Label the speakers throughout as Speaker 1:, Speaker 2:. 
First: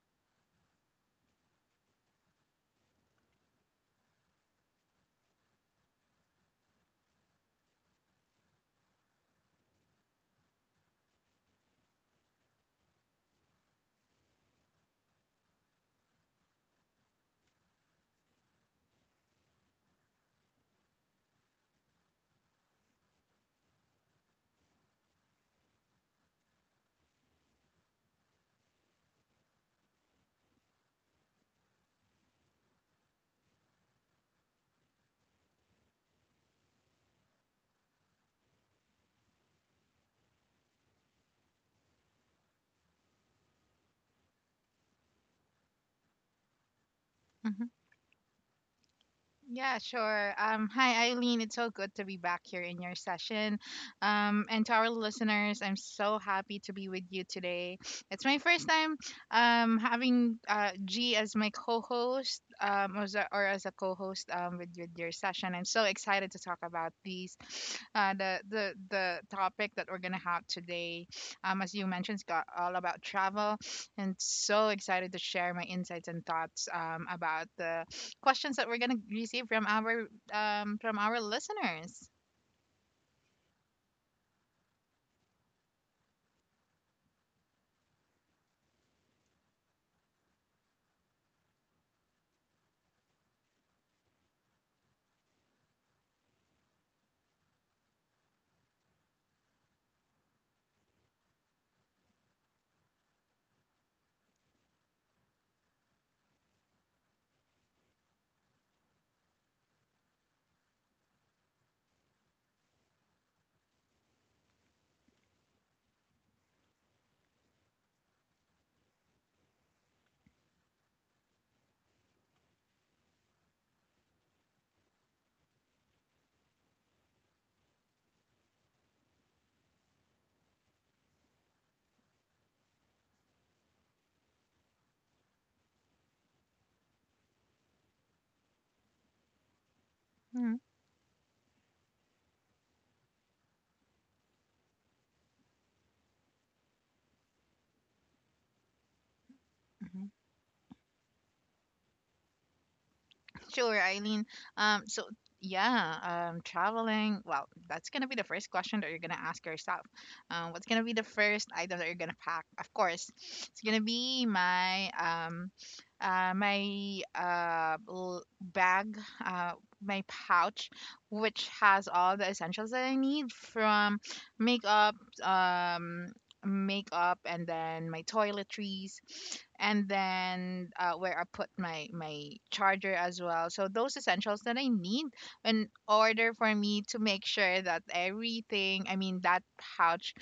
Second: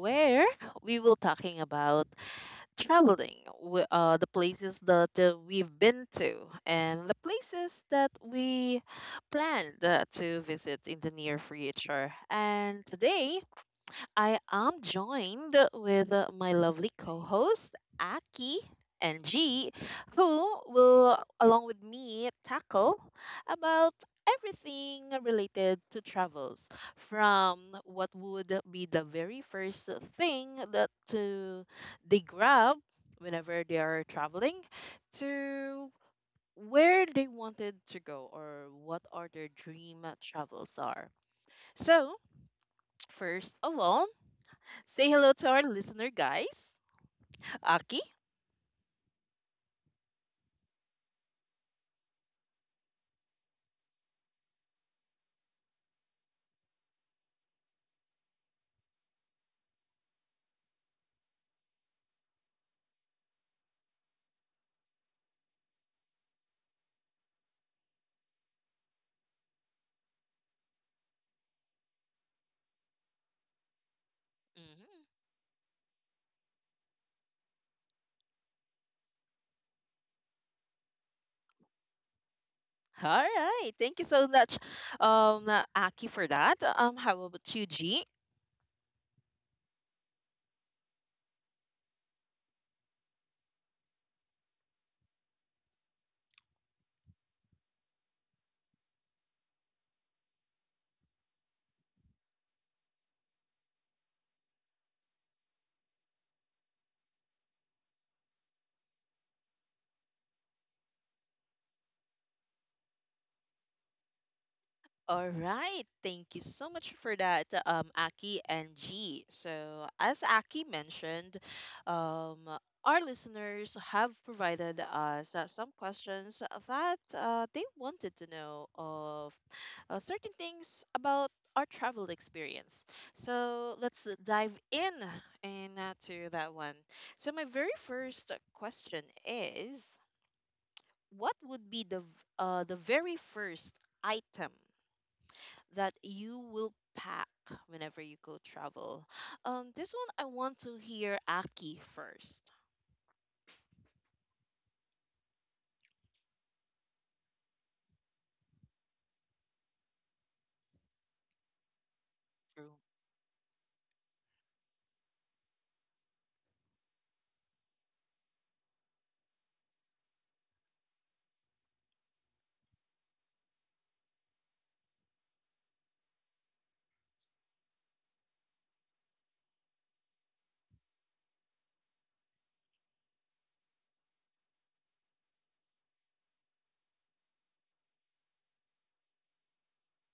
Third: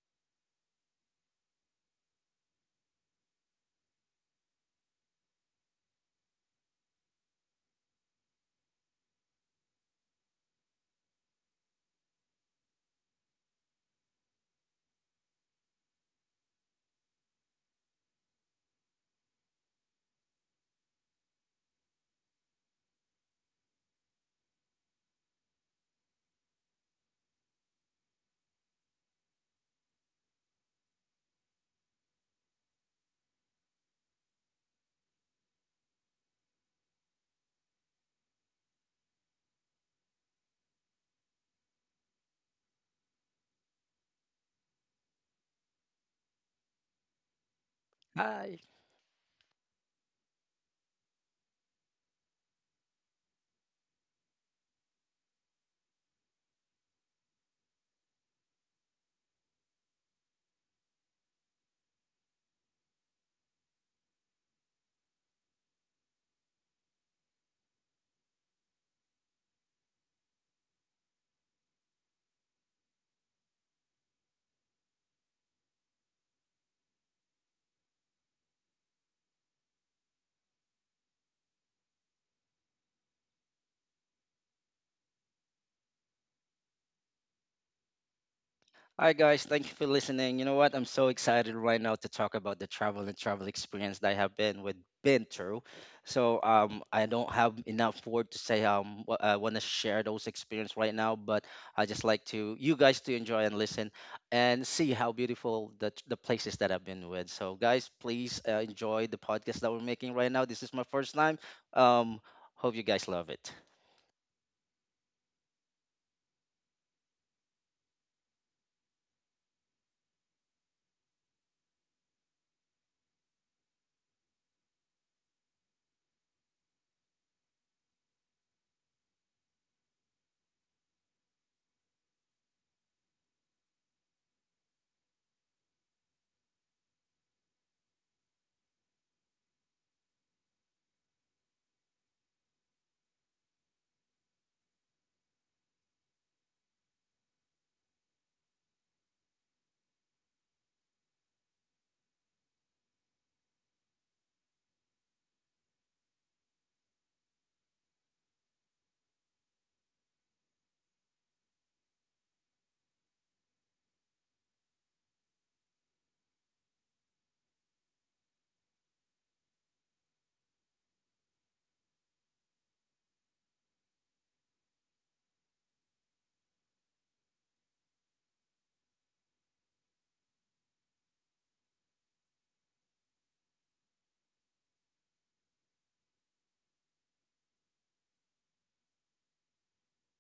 Speaker 1: where we will talking about traveling, the places that we've been to and the places that we planned to visit in the near future. And today I am joined with my lovely co host, Aki and G, who will, along with me, tackle about everything related to travels from what would be the very first thing that to they grab whenever they are traveling to where they wanted to go or what are their dream travels are. So first of all, say hello to our listener, guys.
Speaker 2: Mhm.
Speaker 1: Aki?
Speaker 3: Hi.
Speaker 2: Yeah, sure. Hi, Eileen. It's so good to be back here in your session. And to our listeners, I'm so happy to be with you today. It's my first time having G as my co-host, as a co-host with your session. I'm so excited to talk about these the topic that we're gonna have today. As you mentioned, it's got all about travel, and so
Speaker 1: Mhm.
Speaker 2: excited to share my insights and thoughts about the questions that we're going to receive from our listeners.
Speaker 1: All right. Thank you so much, um, Aki, for that. How about you, G?
Speaker 3: Hi guys, thank you for listening. You know what? I'm so excited right now to talk about the travel and travel experience that I have been with been through. So I don't have enough word to say I want to share those experience right now, but I just like to you guys to enjoy and listen and see how beautiful the places that I've been with. So guys, please enjoy the podcast that we're making right now. This is my first time. Um Hope you guys love it.
Speaker 1: All right. Thank you so much for that, Aki and G. So, as Aki mentioned, um, our listeners have provided us some questions that they wanted to know of certain things about our travel experience. So, let's dive in and to that one. So, my very first question is,
Speaker 2: Mhm.
Speaker 1: what would be the v- the very first item that you will pack whenever you go travel? This one I want to hear Aki first.
Speaker 2: Sure, Eileen. So yeah, traveling. Well, that's gonna be the first question that you're gonna ask yourself. What's gonna be the first item that you're gonna pack? Of
Speaker 1: True.
Speaker 2: course, it's gonna be my bag, uh, my pouch, which has all the essentials that I need from makeup, um, makeup, and then my toiletries, and then where I put my charger as well. So those essentials that I need in order for me to make sure that everything, I mean, that pouch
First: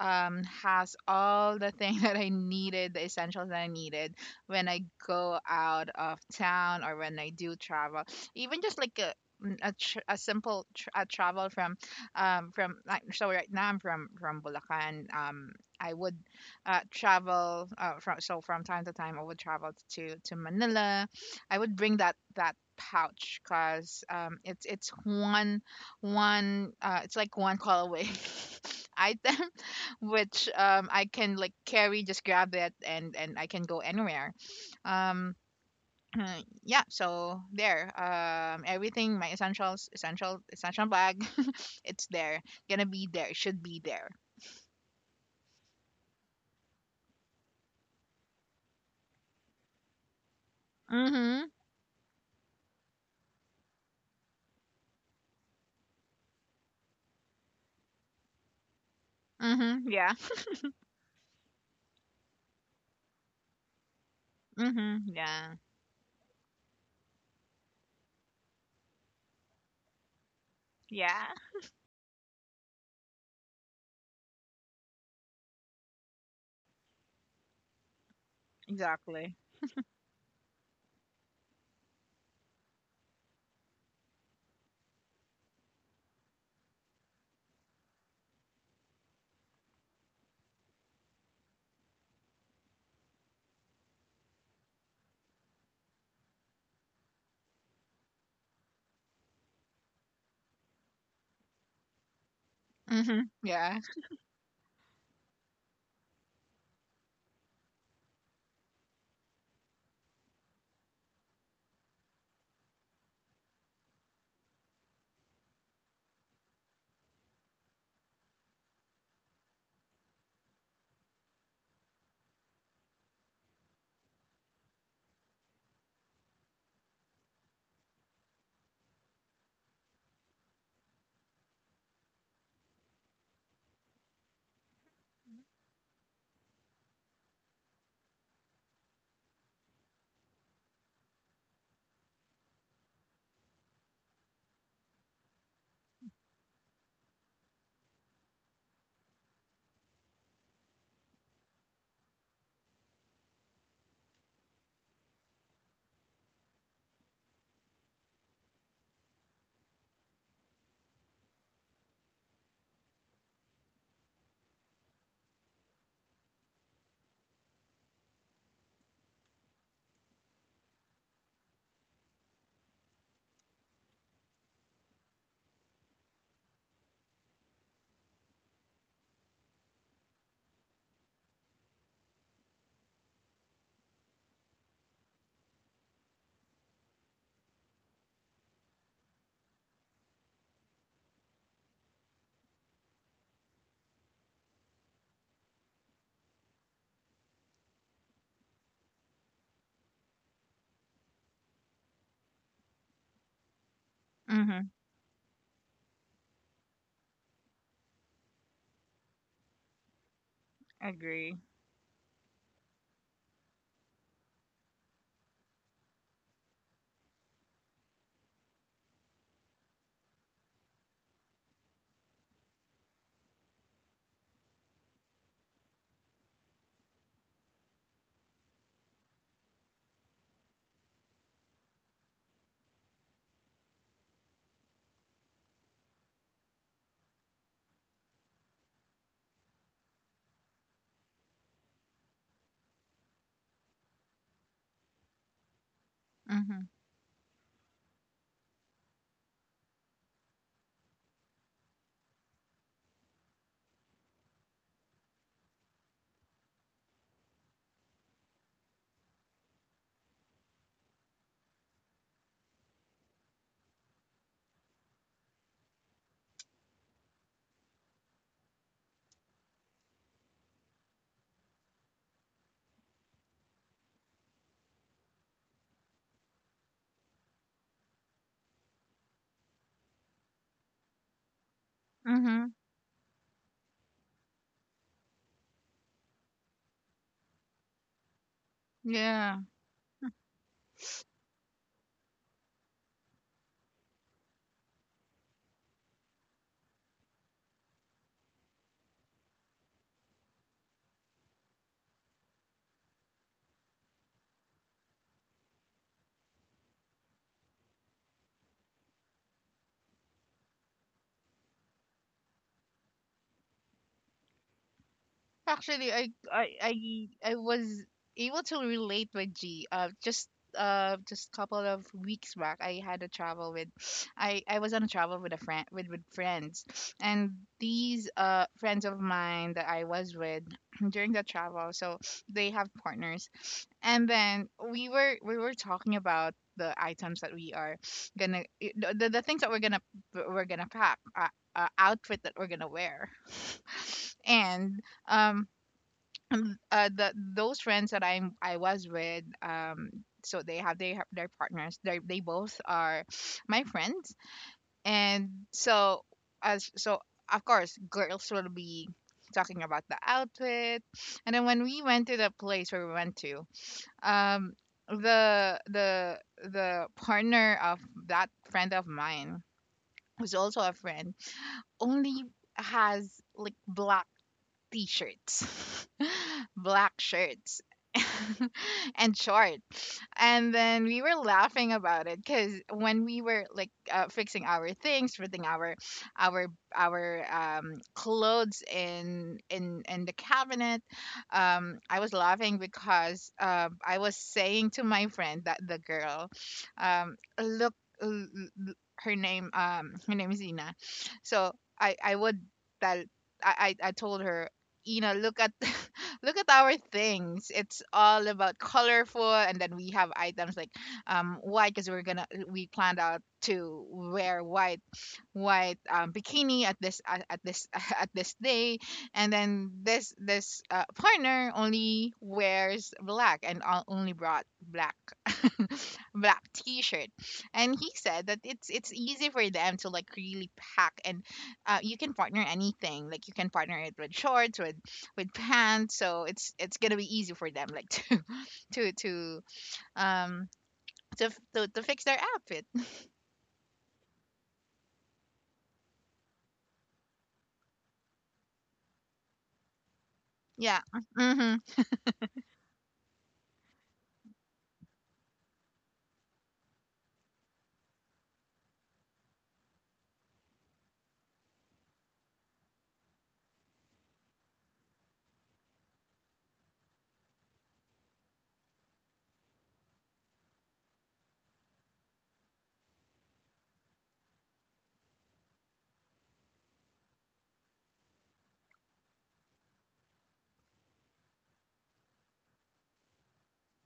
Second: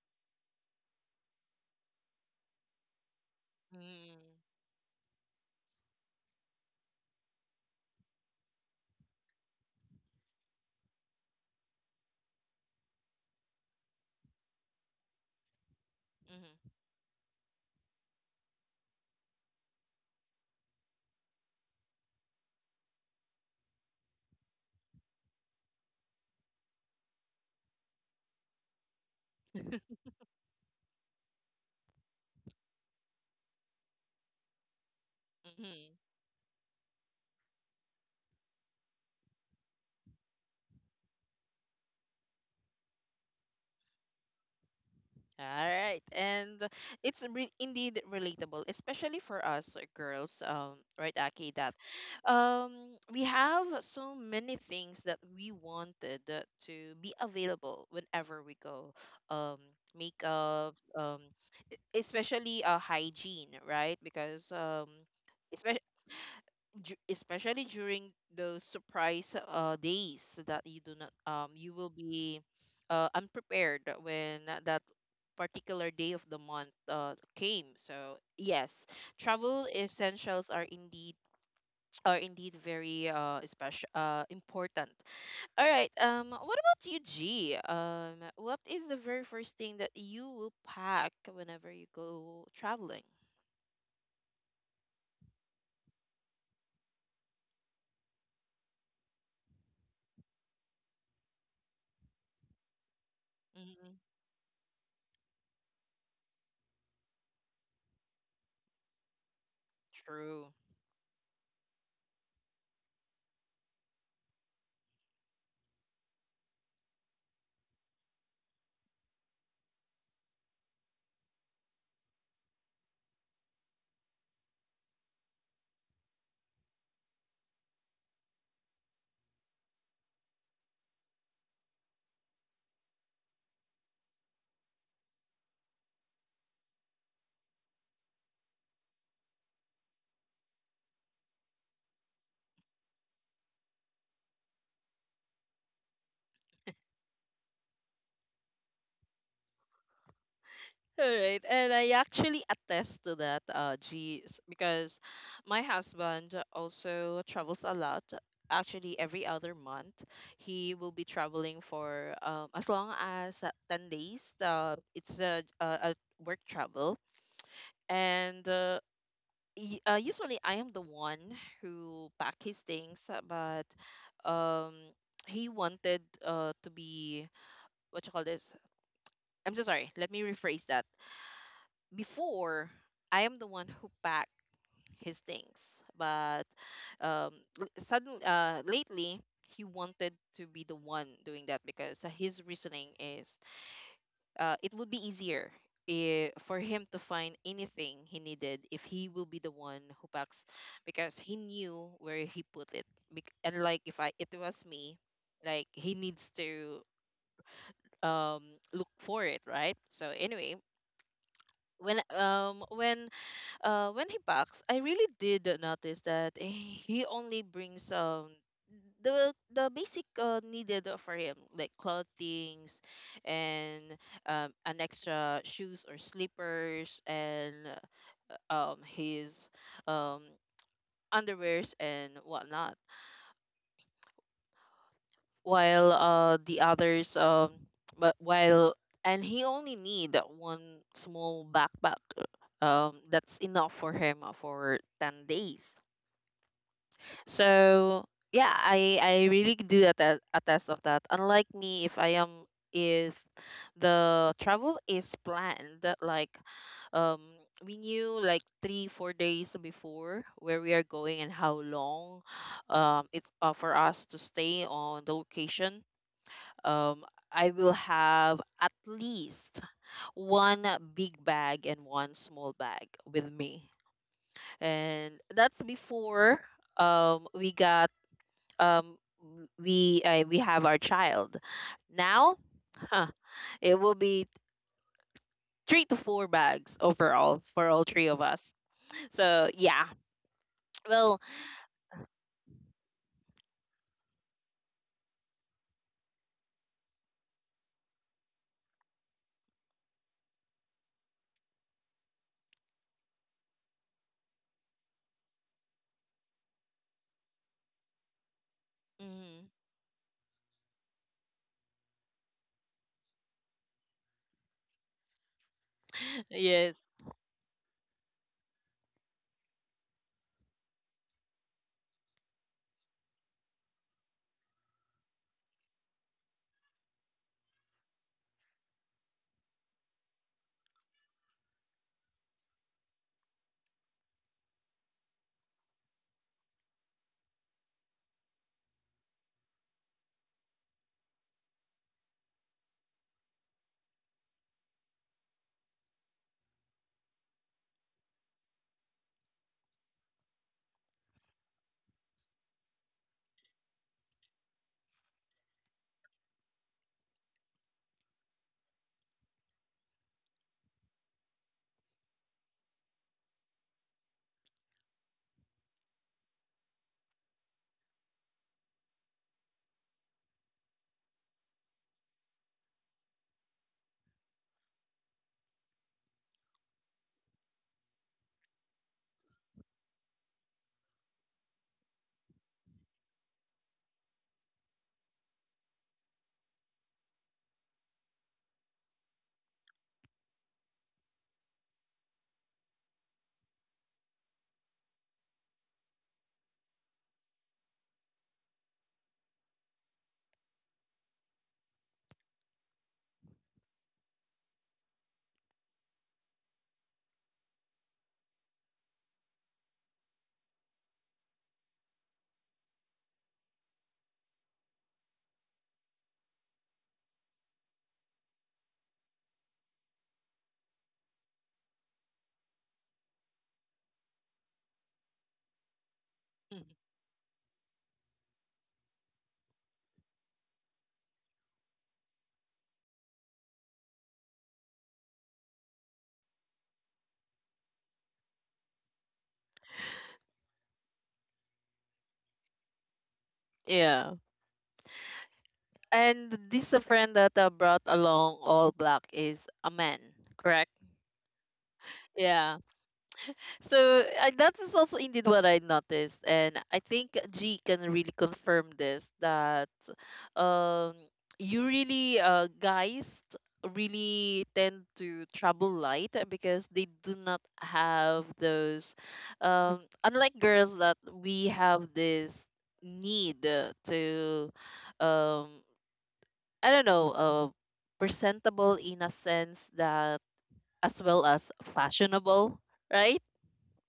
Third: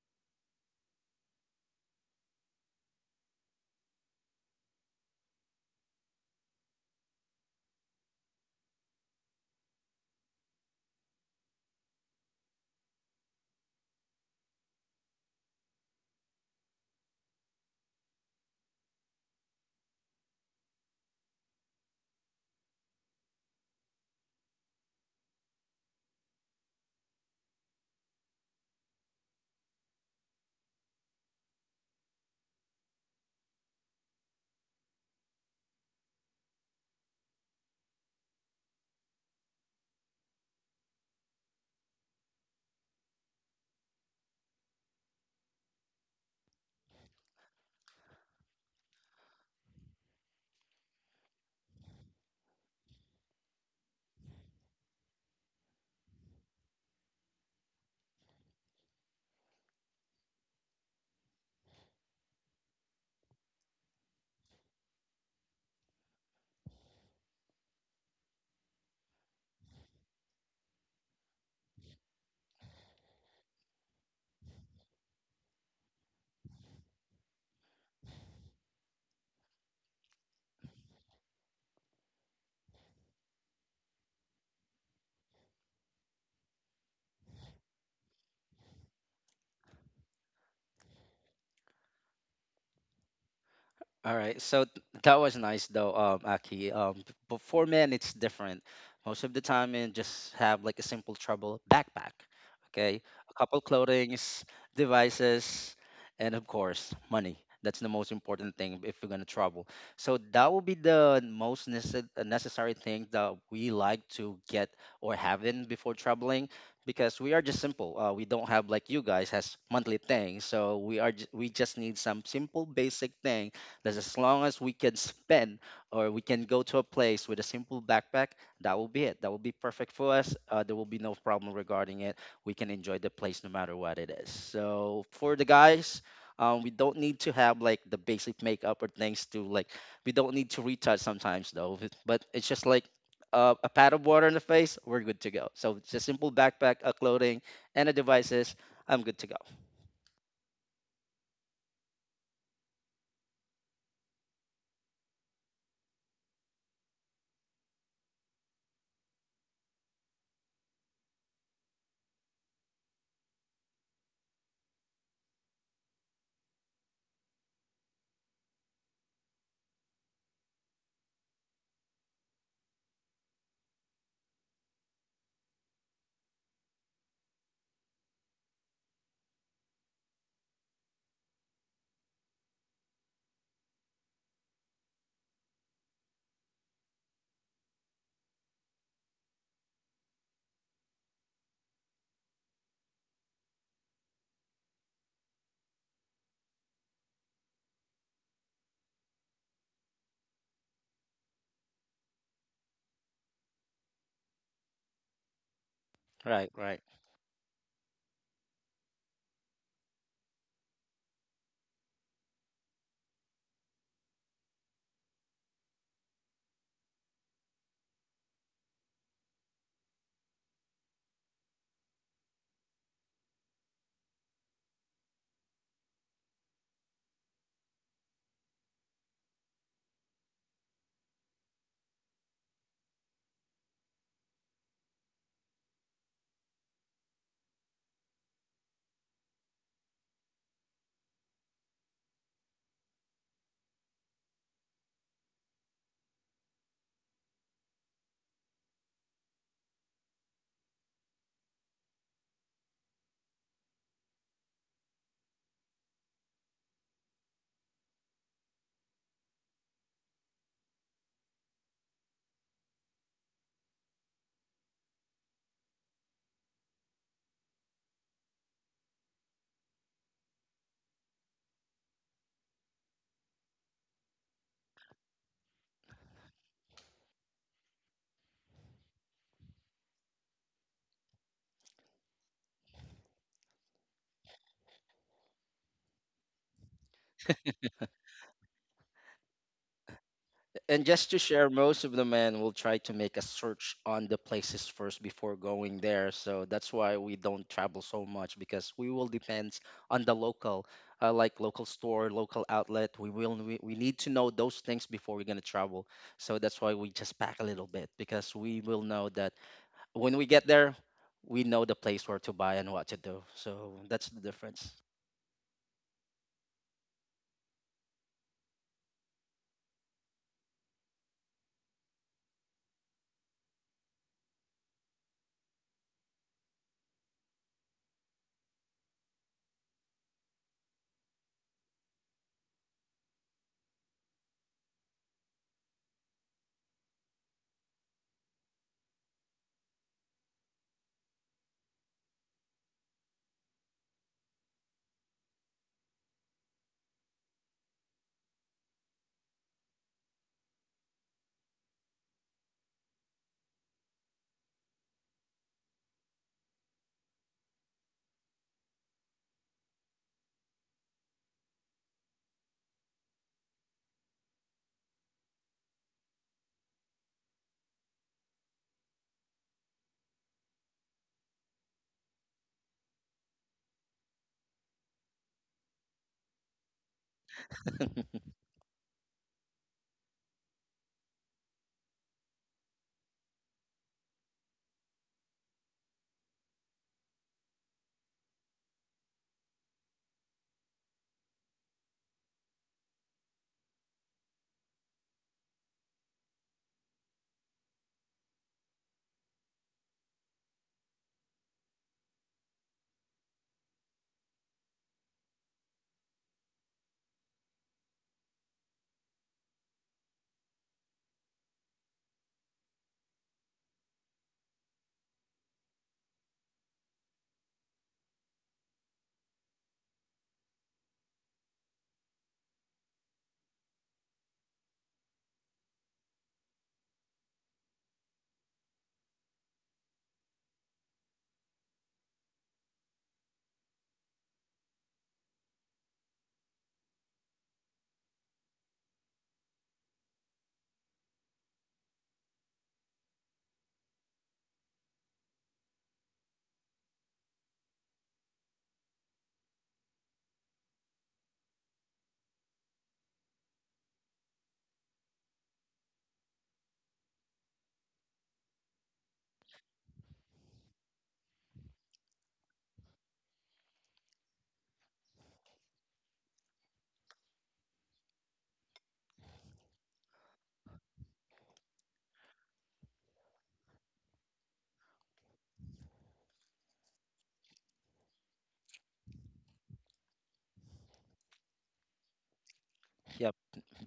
Speaker 2: has all the thing that I needed, the essentials that I needed when I go out of town or when I do travel. Even just like a simple tr- a travel from like, so right now I'm from Bulacan. I would
Speaker 1: Mm-hmm.
Speaker 2: travel from so from time to time I would travel to Manila. I would bring that pouch because it's one it's like one call away item which I can like carry, just grab it, and I can go anywhere. Um,
Speaker 1: Mm-hmm.
Speaker 2: yeah, so there. Everything, my essential bag, it's there. Gonna be there. Should be there.
Speaker 1: All right. And indeed relatable, especially for us girls, right,
Speaker 2: Mhm.
Speaker 1: Aki, that we have so many things that we wanted to be available whenever we go. Um,
Speaker 2: Mhm. Yeah.
Speaker 1: makeups, especially hygiene, right? Because
Speaker 2: Mhm, yeah.
Speaker 1: especially during those surprise days that you do not
Speaker 2: Yeah,
Speaker 1: you will be unprepared when that particular day of the month came. So yes,
Speaker 2: exactly.
Speaker 1: travel essentials are indeed very special important. All right, um, what about you, G? Um, what is the very first thing that you will pack whenever you go traveling?
Speaker 3: All right, so that was nice though, Aki. But for men, it's different. Most of the time, men just have like a simple trouble backpack, okay?
Speaker 2: Mhm,
Speaker 3: A couple
Speaker 2: yeah.
Speaker 1: hmm
Speaker 3: clothings, devices, and of course, money. That's the most important thing if we are gonna travel. So that
Speaker 1: True.
Speaker 3: will be the most necessary thing that we like to get or have in before traveling, because we are just simple. We don't have like you guys has monthly things, so we are we just need some simple basic thing as long as we can spend or we can go to a place with a simple backpack, that will be it. That will be perfect for us. There will be no problem regarding it. We can enjoy the place no matter what it is. So for the guys, we don't need to have like the basic makeup or things to like. We don't need to retouch sometimes though. But it's just like a pad of water in the face, we're good to go. So just simple backpack, clothing, and the devices. I'm good to go.
Speaker 1: All right, and I actually attest to that, G, because my husband also travels a lot. Actually, every other month, he will be traveling for as long as 10 days. It's a work travel. And usually, I am the one who pack his things, but um, he wanted to be, what you call this? I'm so sorry, let me rephrase that before I am the one who packed his things, but um, suddenly, lately he wanted to be the one doing that because his reasoning is it would be easier for him to find anything he needed if he will be the one who packs because he knew where he put it. And like if I it
Speaker 2: Mhm,
Speaker 1: was me, like he needs
Speaker 3: Right, right.
Speaker 1: to um look for it, right? So anyway,
Speaker 2: agree.
Speaker 1: when um when when he packs, I really did notice that he only brings the basic needed for him, like clothings and an extra shoes or slippers and his um underwears and whatnot. While the others but while and he only need one small backpack that's enough for him for 10 days.
Speaker 2: Mhm,
Speaker 1: So yeah, I really do attest of that. Unlike me, if I am if the travel is planned, like um we knew like 3 4 days before where we are going and how long it's for us to stay on the location. Um, I will have at least one big bag and one small bag with me, and that's before um we got um we have our child now.
Speaker 2: mhm,
Speaker 1: Huh, it will be three to four bags overall for all three of us,
Speaker 2: yeah.
Speaker 1: so yeah.
Speaker 3: And just to
Speaker 1: Well,
Speaker 3: share, most of the men will try to make a search on the places first before going there. So that's why we don't travel so much because we will depend on the local, like local store, local outlet. We need to know those things before we're gonna travel. So that's why we just pack a little bit because we will know that
Speaker 1: mm,
Speaker 3: when we get there, we know the place where to buy and what to do. So that's the difference.
Speaker 2: Actually, I I
Speaker 1: yes.
Speaker 2: I I was able to relate with G. Just couple of weeks back, I had a travel with, I was on a travel with a friend, with friends, and these friends of mine that I was with during the travel. So they have partners, and then we were talking about the items that we are gonna eh, the things that we're gonna pack, outfit that we're gonna wear. And um the those friends that I was with, so they have their partners, they both are my friends. And so, as so of course, girls will be talking about the outfit. And then when we went to the place where we went to, um the partner of that friend of mine who's also a friend, only has like black t-shirts, black shirts, and short. And then we were laughing about it because when we were like fixing our things, putting our our clothes in in the cabinet, I was laughing because I was saying to my friend that the girl, um, look, l- l- her name, her name is Ina. So I would tell, I told her, you know, look at look at our things, it's all about colorful. And then we have items like white, because we planned out to wear white, white bikini at this at this day. And then this partner only wears black, and only brought black black t-shirt. And he said that it's easy for them to like really pack, and you can partner anything, like you can partner it with shorts, with pants. So it's gonna be easy for them, like to to to um to fix their outfit.
Speaker 1: Yeah, and this a friend that brought along all black is a man, correct?
Speaker 2: Yeah. Mhm.
Speaker 1: Yeah. So that is also indeed what I noticed, and I think G can really confirm this that um you really guys really tend to trouble light because they do not have those unlike girls that we have this need to um I don't know, presentable in a sense that as well as fashionable, right?
Speaker 3: Yep,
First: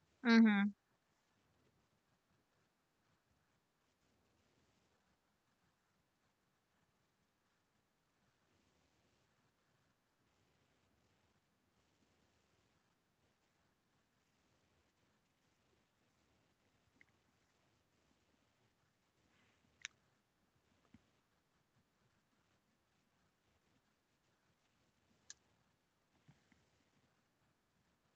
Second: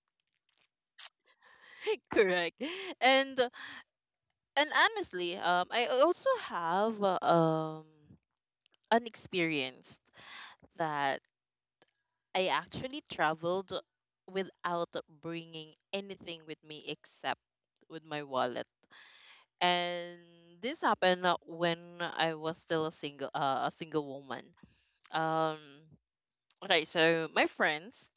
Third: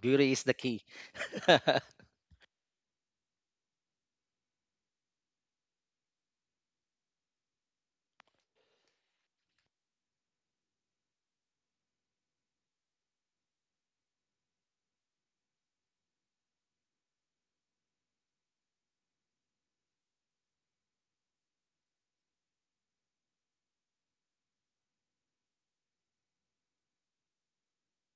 Speaker 3: beauty is the
Speaker 2: Mhm.
Speaker 3: key.
Speaker 1: Correct. and and honestly, I also have an experience that I actually traveled without bringing anything with me except with my wallet. And this happened when I was still a single woman. Um, okay, so my friends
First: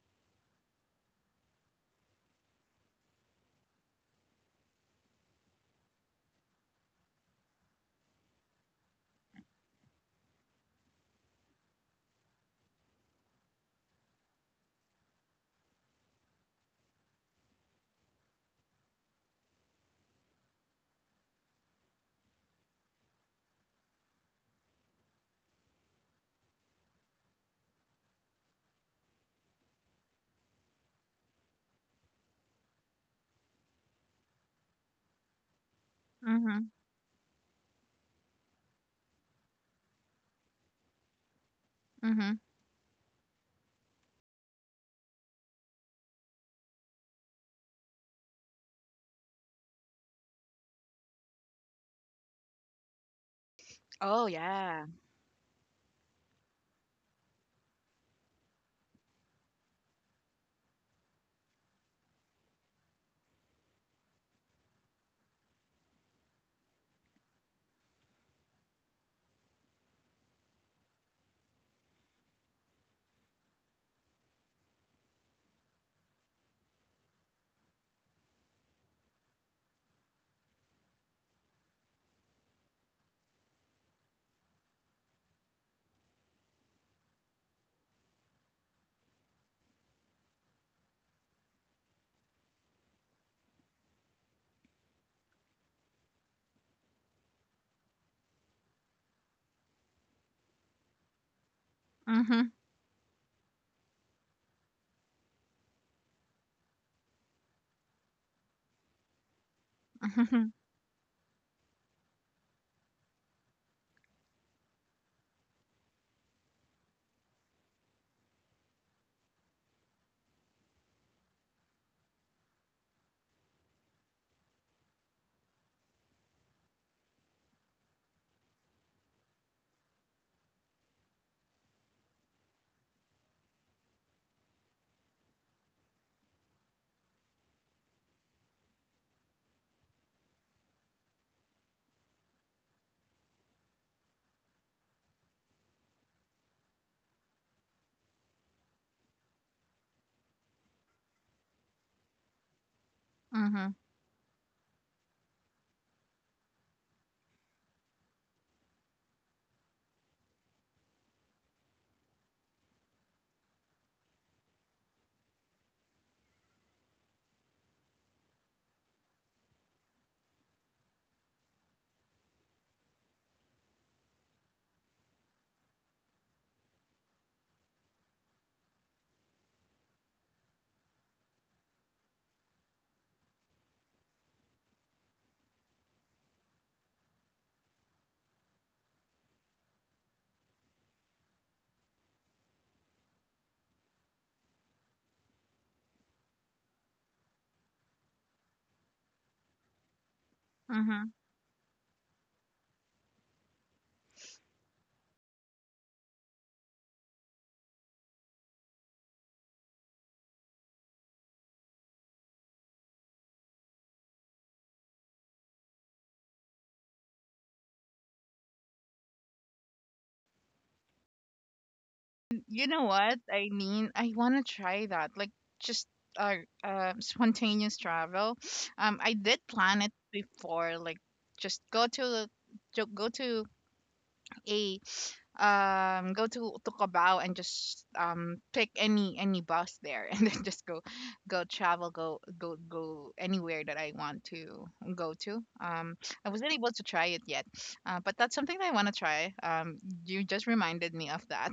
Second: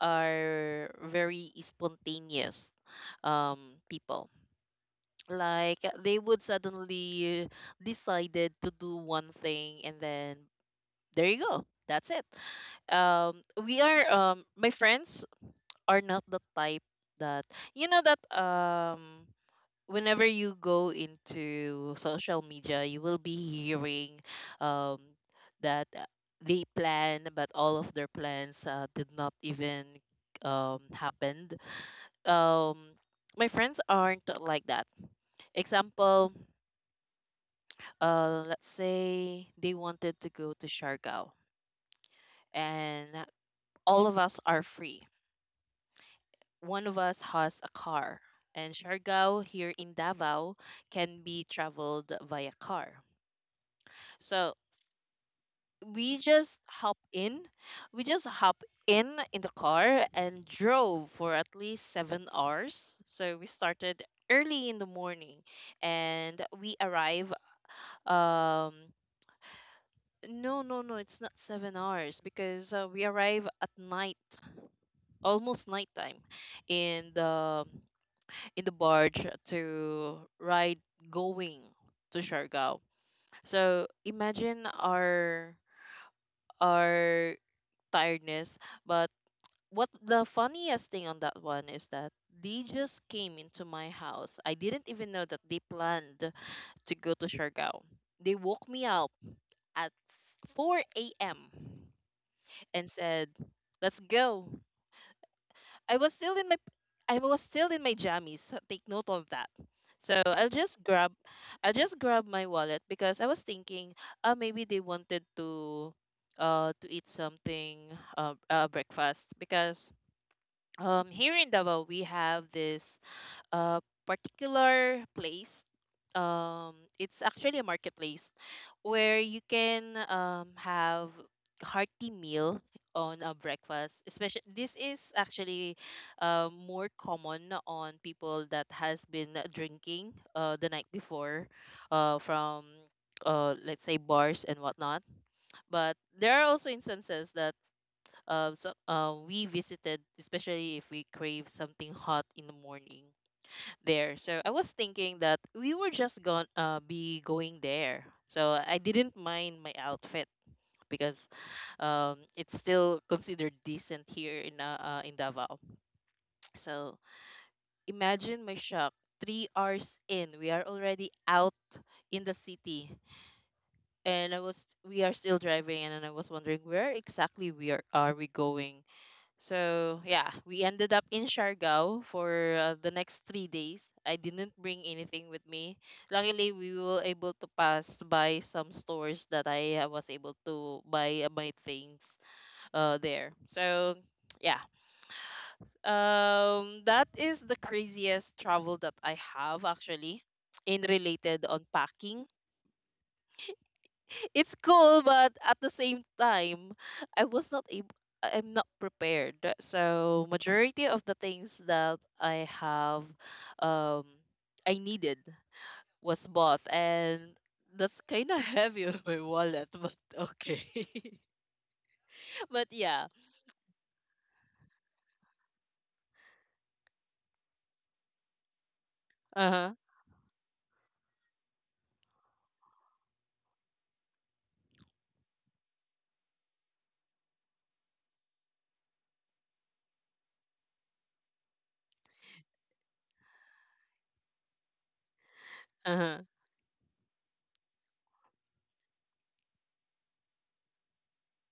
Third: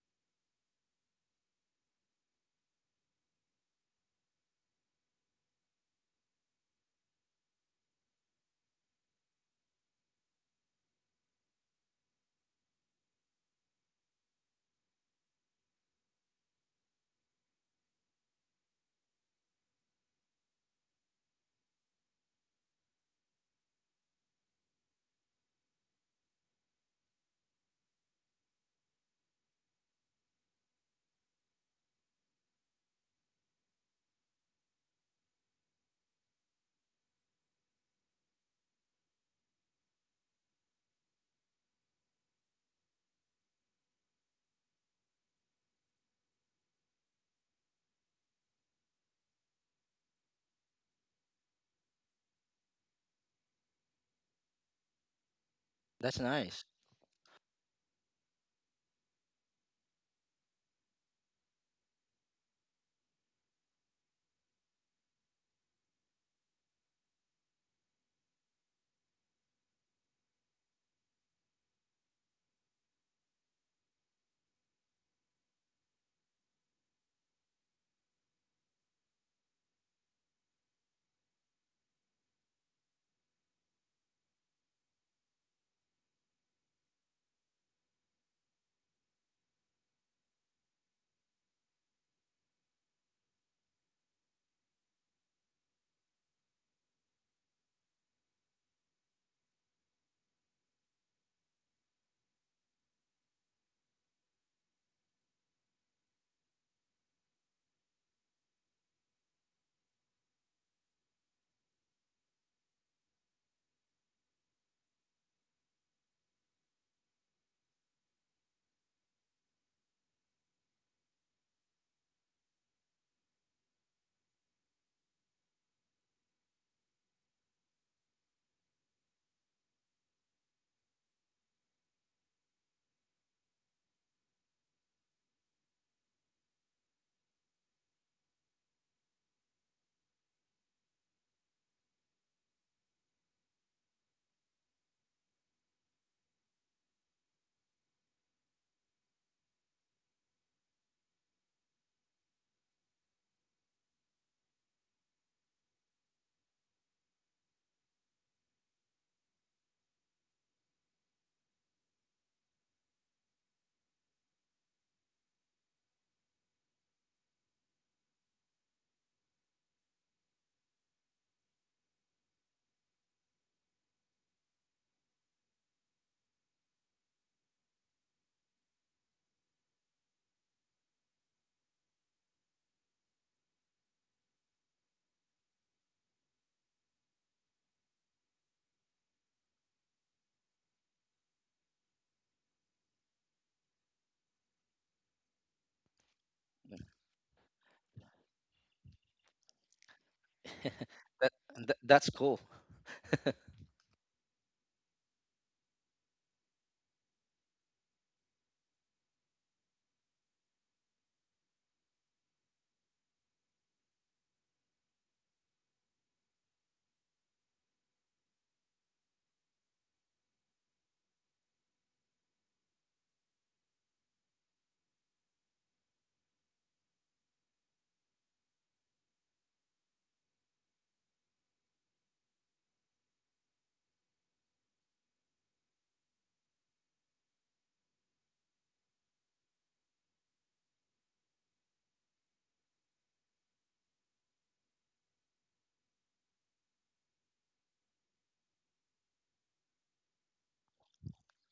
Speaker 1: are very spontaneous people. Like they would suddenly decided to do one thing and then there you go. That's it. We are My friends are not the type that you know that whenever you go into social media you will be hearing um that they plan, but all of their plans did not even happened. Um, my friends aren't like that. Example,
Speaker 2: Mhm.
Speaker 1: let's say they wanted to go to Siargao,
Speaker 2: Mhm.
Speaker 1: and all of us are free, one of us has a car, and Siargao here in Davao can be traveled via car.
Speaker 2: Oh,
Speaker 1: So
Speaker 2: yeah.
Speaker 1: we
Speaker 3: That's
Speaker 1: just
Speaker 3: nice.
Speaker 1: hop in, we just hop in the car and drove for at least 7 hours. So we started early in the morning, and we arrive. Um, no, no, no, it's not 7 hours because we arrive at night, almost nighttime, in the barge to ride going to Siargao. So imagine our our tiredness. But what the funniest thing on that one is that they just came into my house. I didn't even know that they planned to go to Siargao. They woke me up at 4 a.m.
Speaker 2: Mhm.
Speaker 1: and said, "Let's go." I was still in my I was still in my jammies. So take note of that. So
Speaker 2: Mhm.
Speaker 1: I'll just grab my wallet because I was thinking maybe they wanted to eat something, breakfast, because here in Davao we have this a particular place. It's actually a marketplace where you can have hearty meal on a breakfast. Especially this is actually more common on people that has been drinking the night before from let's say bars and whatnot. But there are also instances that we visited, especially if we crave something hot in the morning
Speaker 2: Mhm.
Speaker 1: there. So I was thinking that we were just gonna be going there. So I didn't mind my outfit because it's still considered decent here in Davao. So imagine my shock. 3 hours in, we are already out in the city, and I was we are still driving, and I was wondering where exactly we are we going. So yeah, we ended up in Siargao for the next 3 days. I didn't bring anything with me. Luckily, we were able to pass by some stores that I was able to buy my things there. So yeah, that is the craziest travel that I have actually in
Speaker 2: Mhm.
Speaker 1: related
Speaker 3: that,
Speaker 1: on
Speaker 3: that's
Speaker 1: packing.
Speaker 3: cool.
Speaker 1: It's cool, but at the same time, I was not able. I'm not prepared. So majority of the things that I have, um, I needed was bought, and that's kind of heavy on my wallet. But okay, but
Speaker 2: You know
Speaker 1: yeah.
Speaker 2: what I mean, I want to try that, like just uh, spontaneous travel. I did
Speaker 1: Uh huh.
Speaker 2: plan it before, like just go to go to a, go to Cabao, and just pick any bus there, and then just go travel, go anywhere that I want to go to.
Speaker 1: Uh huh.
Speaker 2: I wasn't able to try it yet, but that's something that I want to try. You just reminded me of that.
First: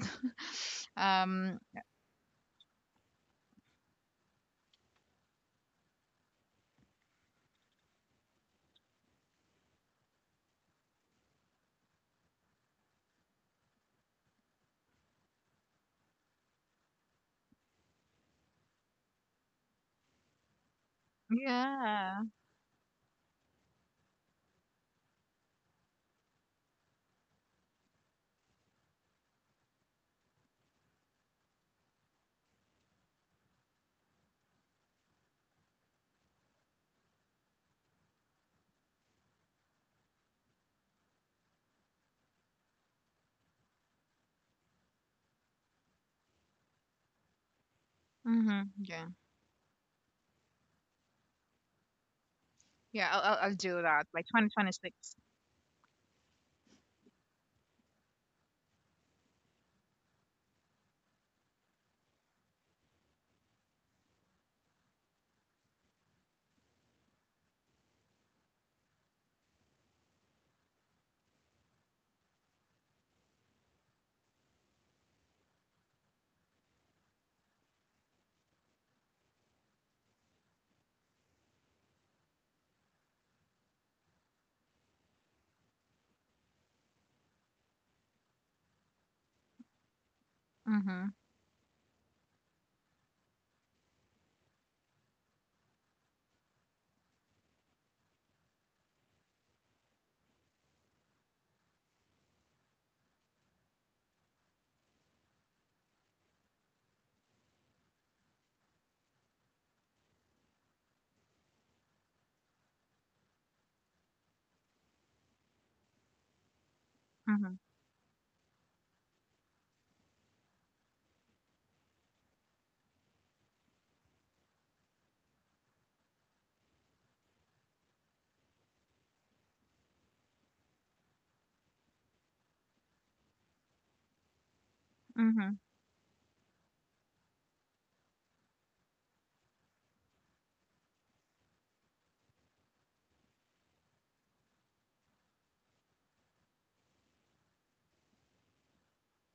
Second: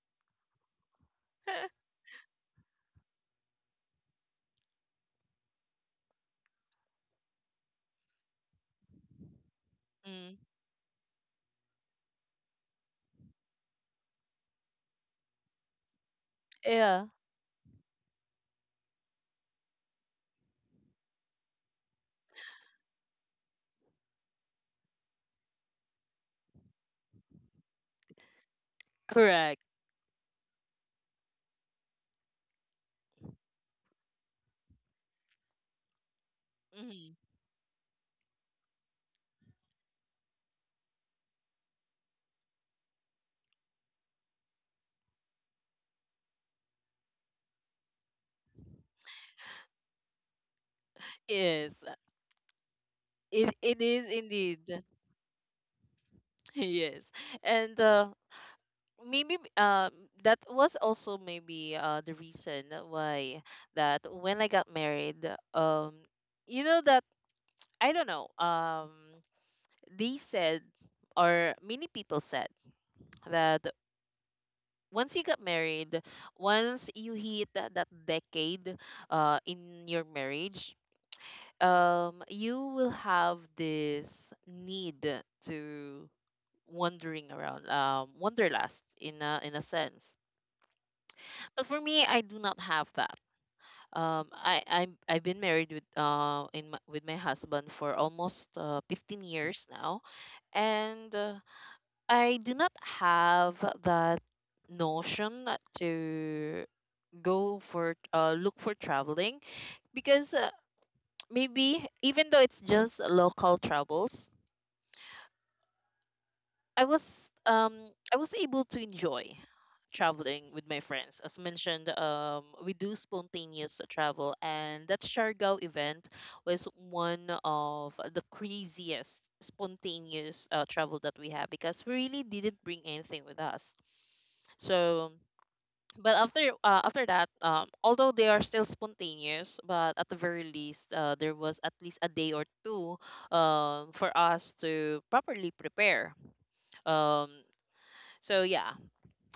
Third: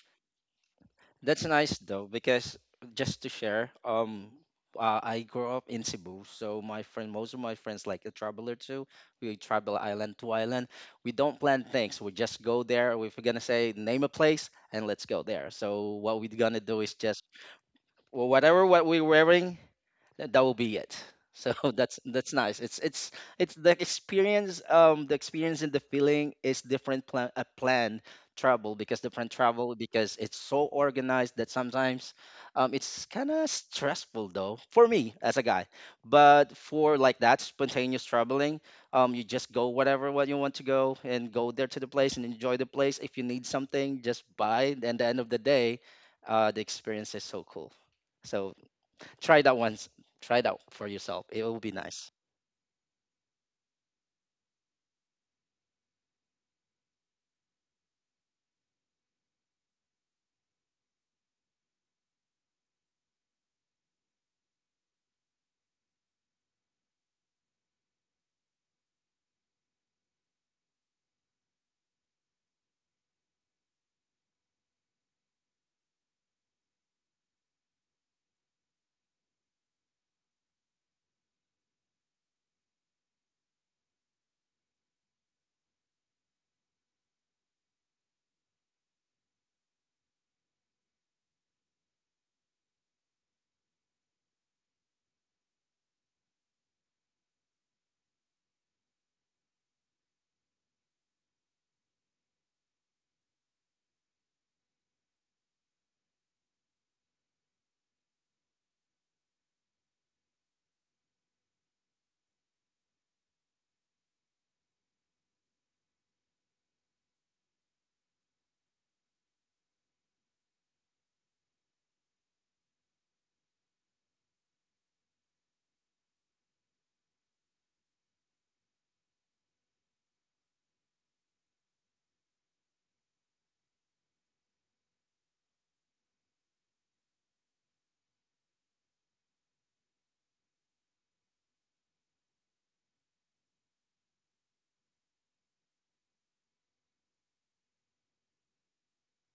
Speaker 3: That's
Speaker 2: um
Speaker 3: nice though, because just to share, I grew up in Cebu, so my friend, most of my friends, like a traveler too, we travel island to
Speaker 1: Mm,
Speaker 3: island. We don't plan things. We just go there. If we're gonna say name a place and let's go there. So what we're gonna do is
Speaker 1: yeah.
Speaker 3: just well, whatever what we're wearing. That that will be it. So
Speaker 2: yeah.
Speaker 3: that's nice. It's the experience. The experience and the feeling is different. Planned travel because different
Speaker 1: Correct.
Speaker 3: travel because it's so organized that sometimes, it's kind of stressful though for me as a guy. But for
Speaker 1: Mm-hmm.
Speaker 3: like that spontaneous traveling, you just go whatever what you want to go and go there to the place and enjoy the place. If you need something, just buy it. And at the end of the day, the experience is so cool. So
Speaker 2: Mm-hmm. Yeah,
Speaker 3: try that once. Try that for yourself. It will be
Speaker 1: Yes.
Speaker 3: nice.
Speaker 2: yeah,
Speaker 1: It
Speaker 2: I'll
Speaker 1: it
Speaker 2: do
Speaker 1: is
Speaker 2: that by
Speaker 1: indeed.
Speaker 2: 2026.
Speaker 1: Yes. And maybe that was also maybe the reason why that when I got married, um you know that I don't know they said or many people said that once you got married, once you hit that decade in your marriage, you will have this need to wandering around, wanderlust in a sense.
Speaker 2: Mm-hmm.
Speaker 1: But for me, I do not have that. I've been married with with my husband for almost 15 years now, and I do not have that notion to go for look for traveling because maybe even though it's just local travels,
Speaker 2: Mm-hmm.
Speaker 1: I was able to enjoy traveling with my friends. As mentioned, we do spontaneous travel, and that Siargao event was one of the craziest spontaneous travel that we had because we really didn't bring anything with us. So,
Speaker 2: Mm-hmm.
Speaker 1: but after that, although they are still spontaneous, but at the very least, there was at least a day or two for us to properly prepare. Um, so yeah.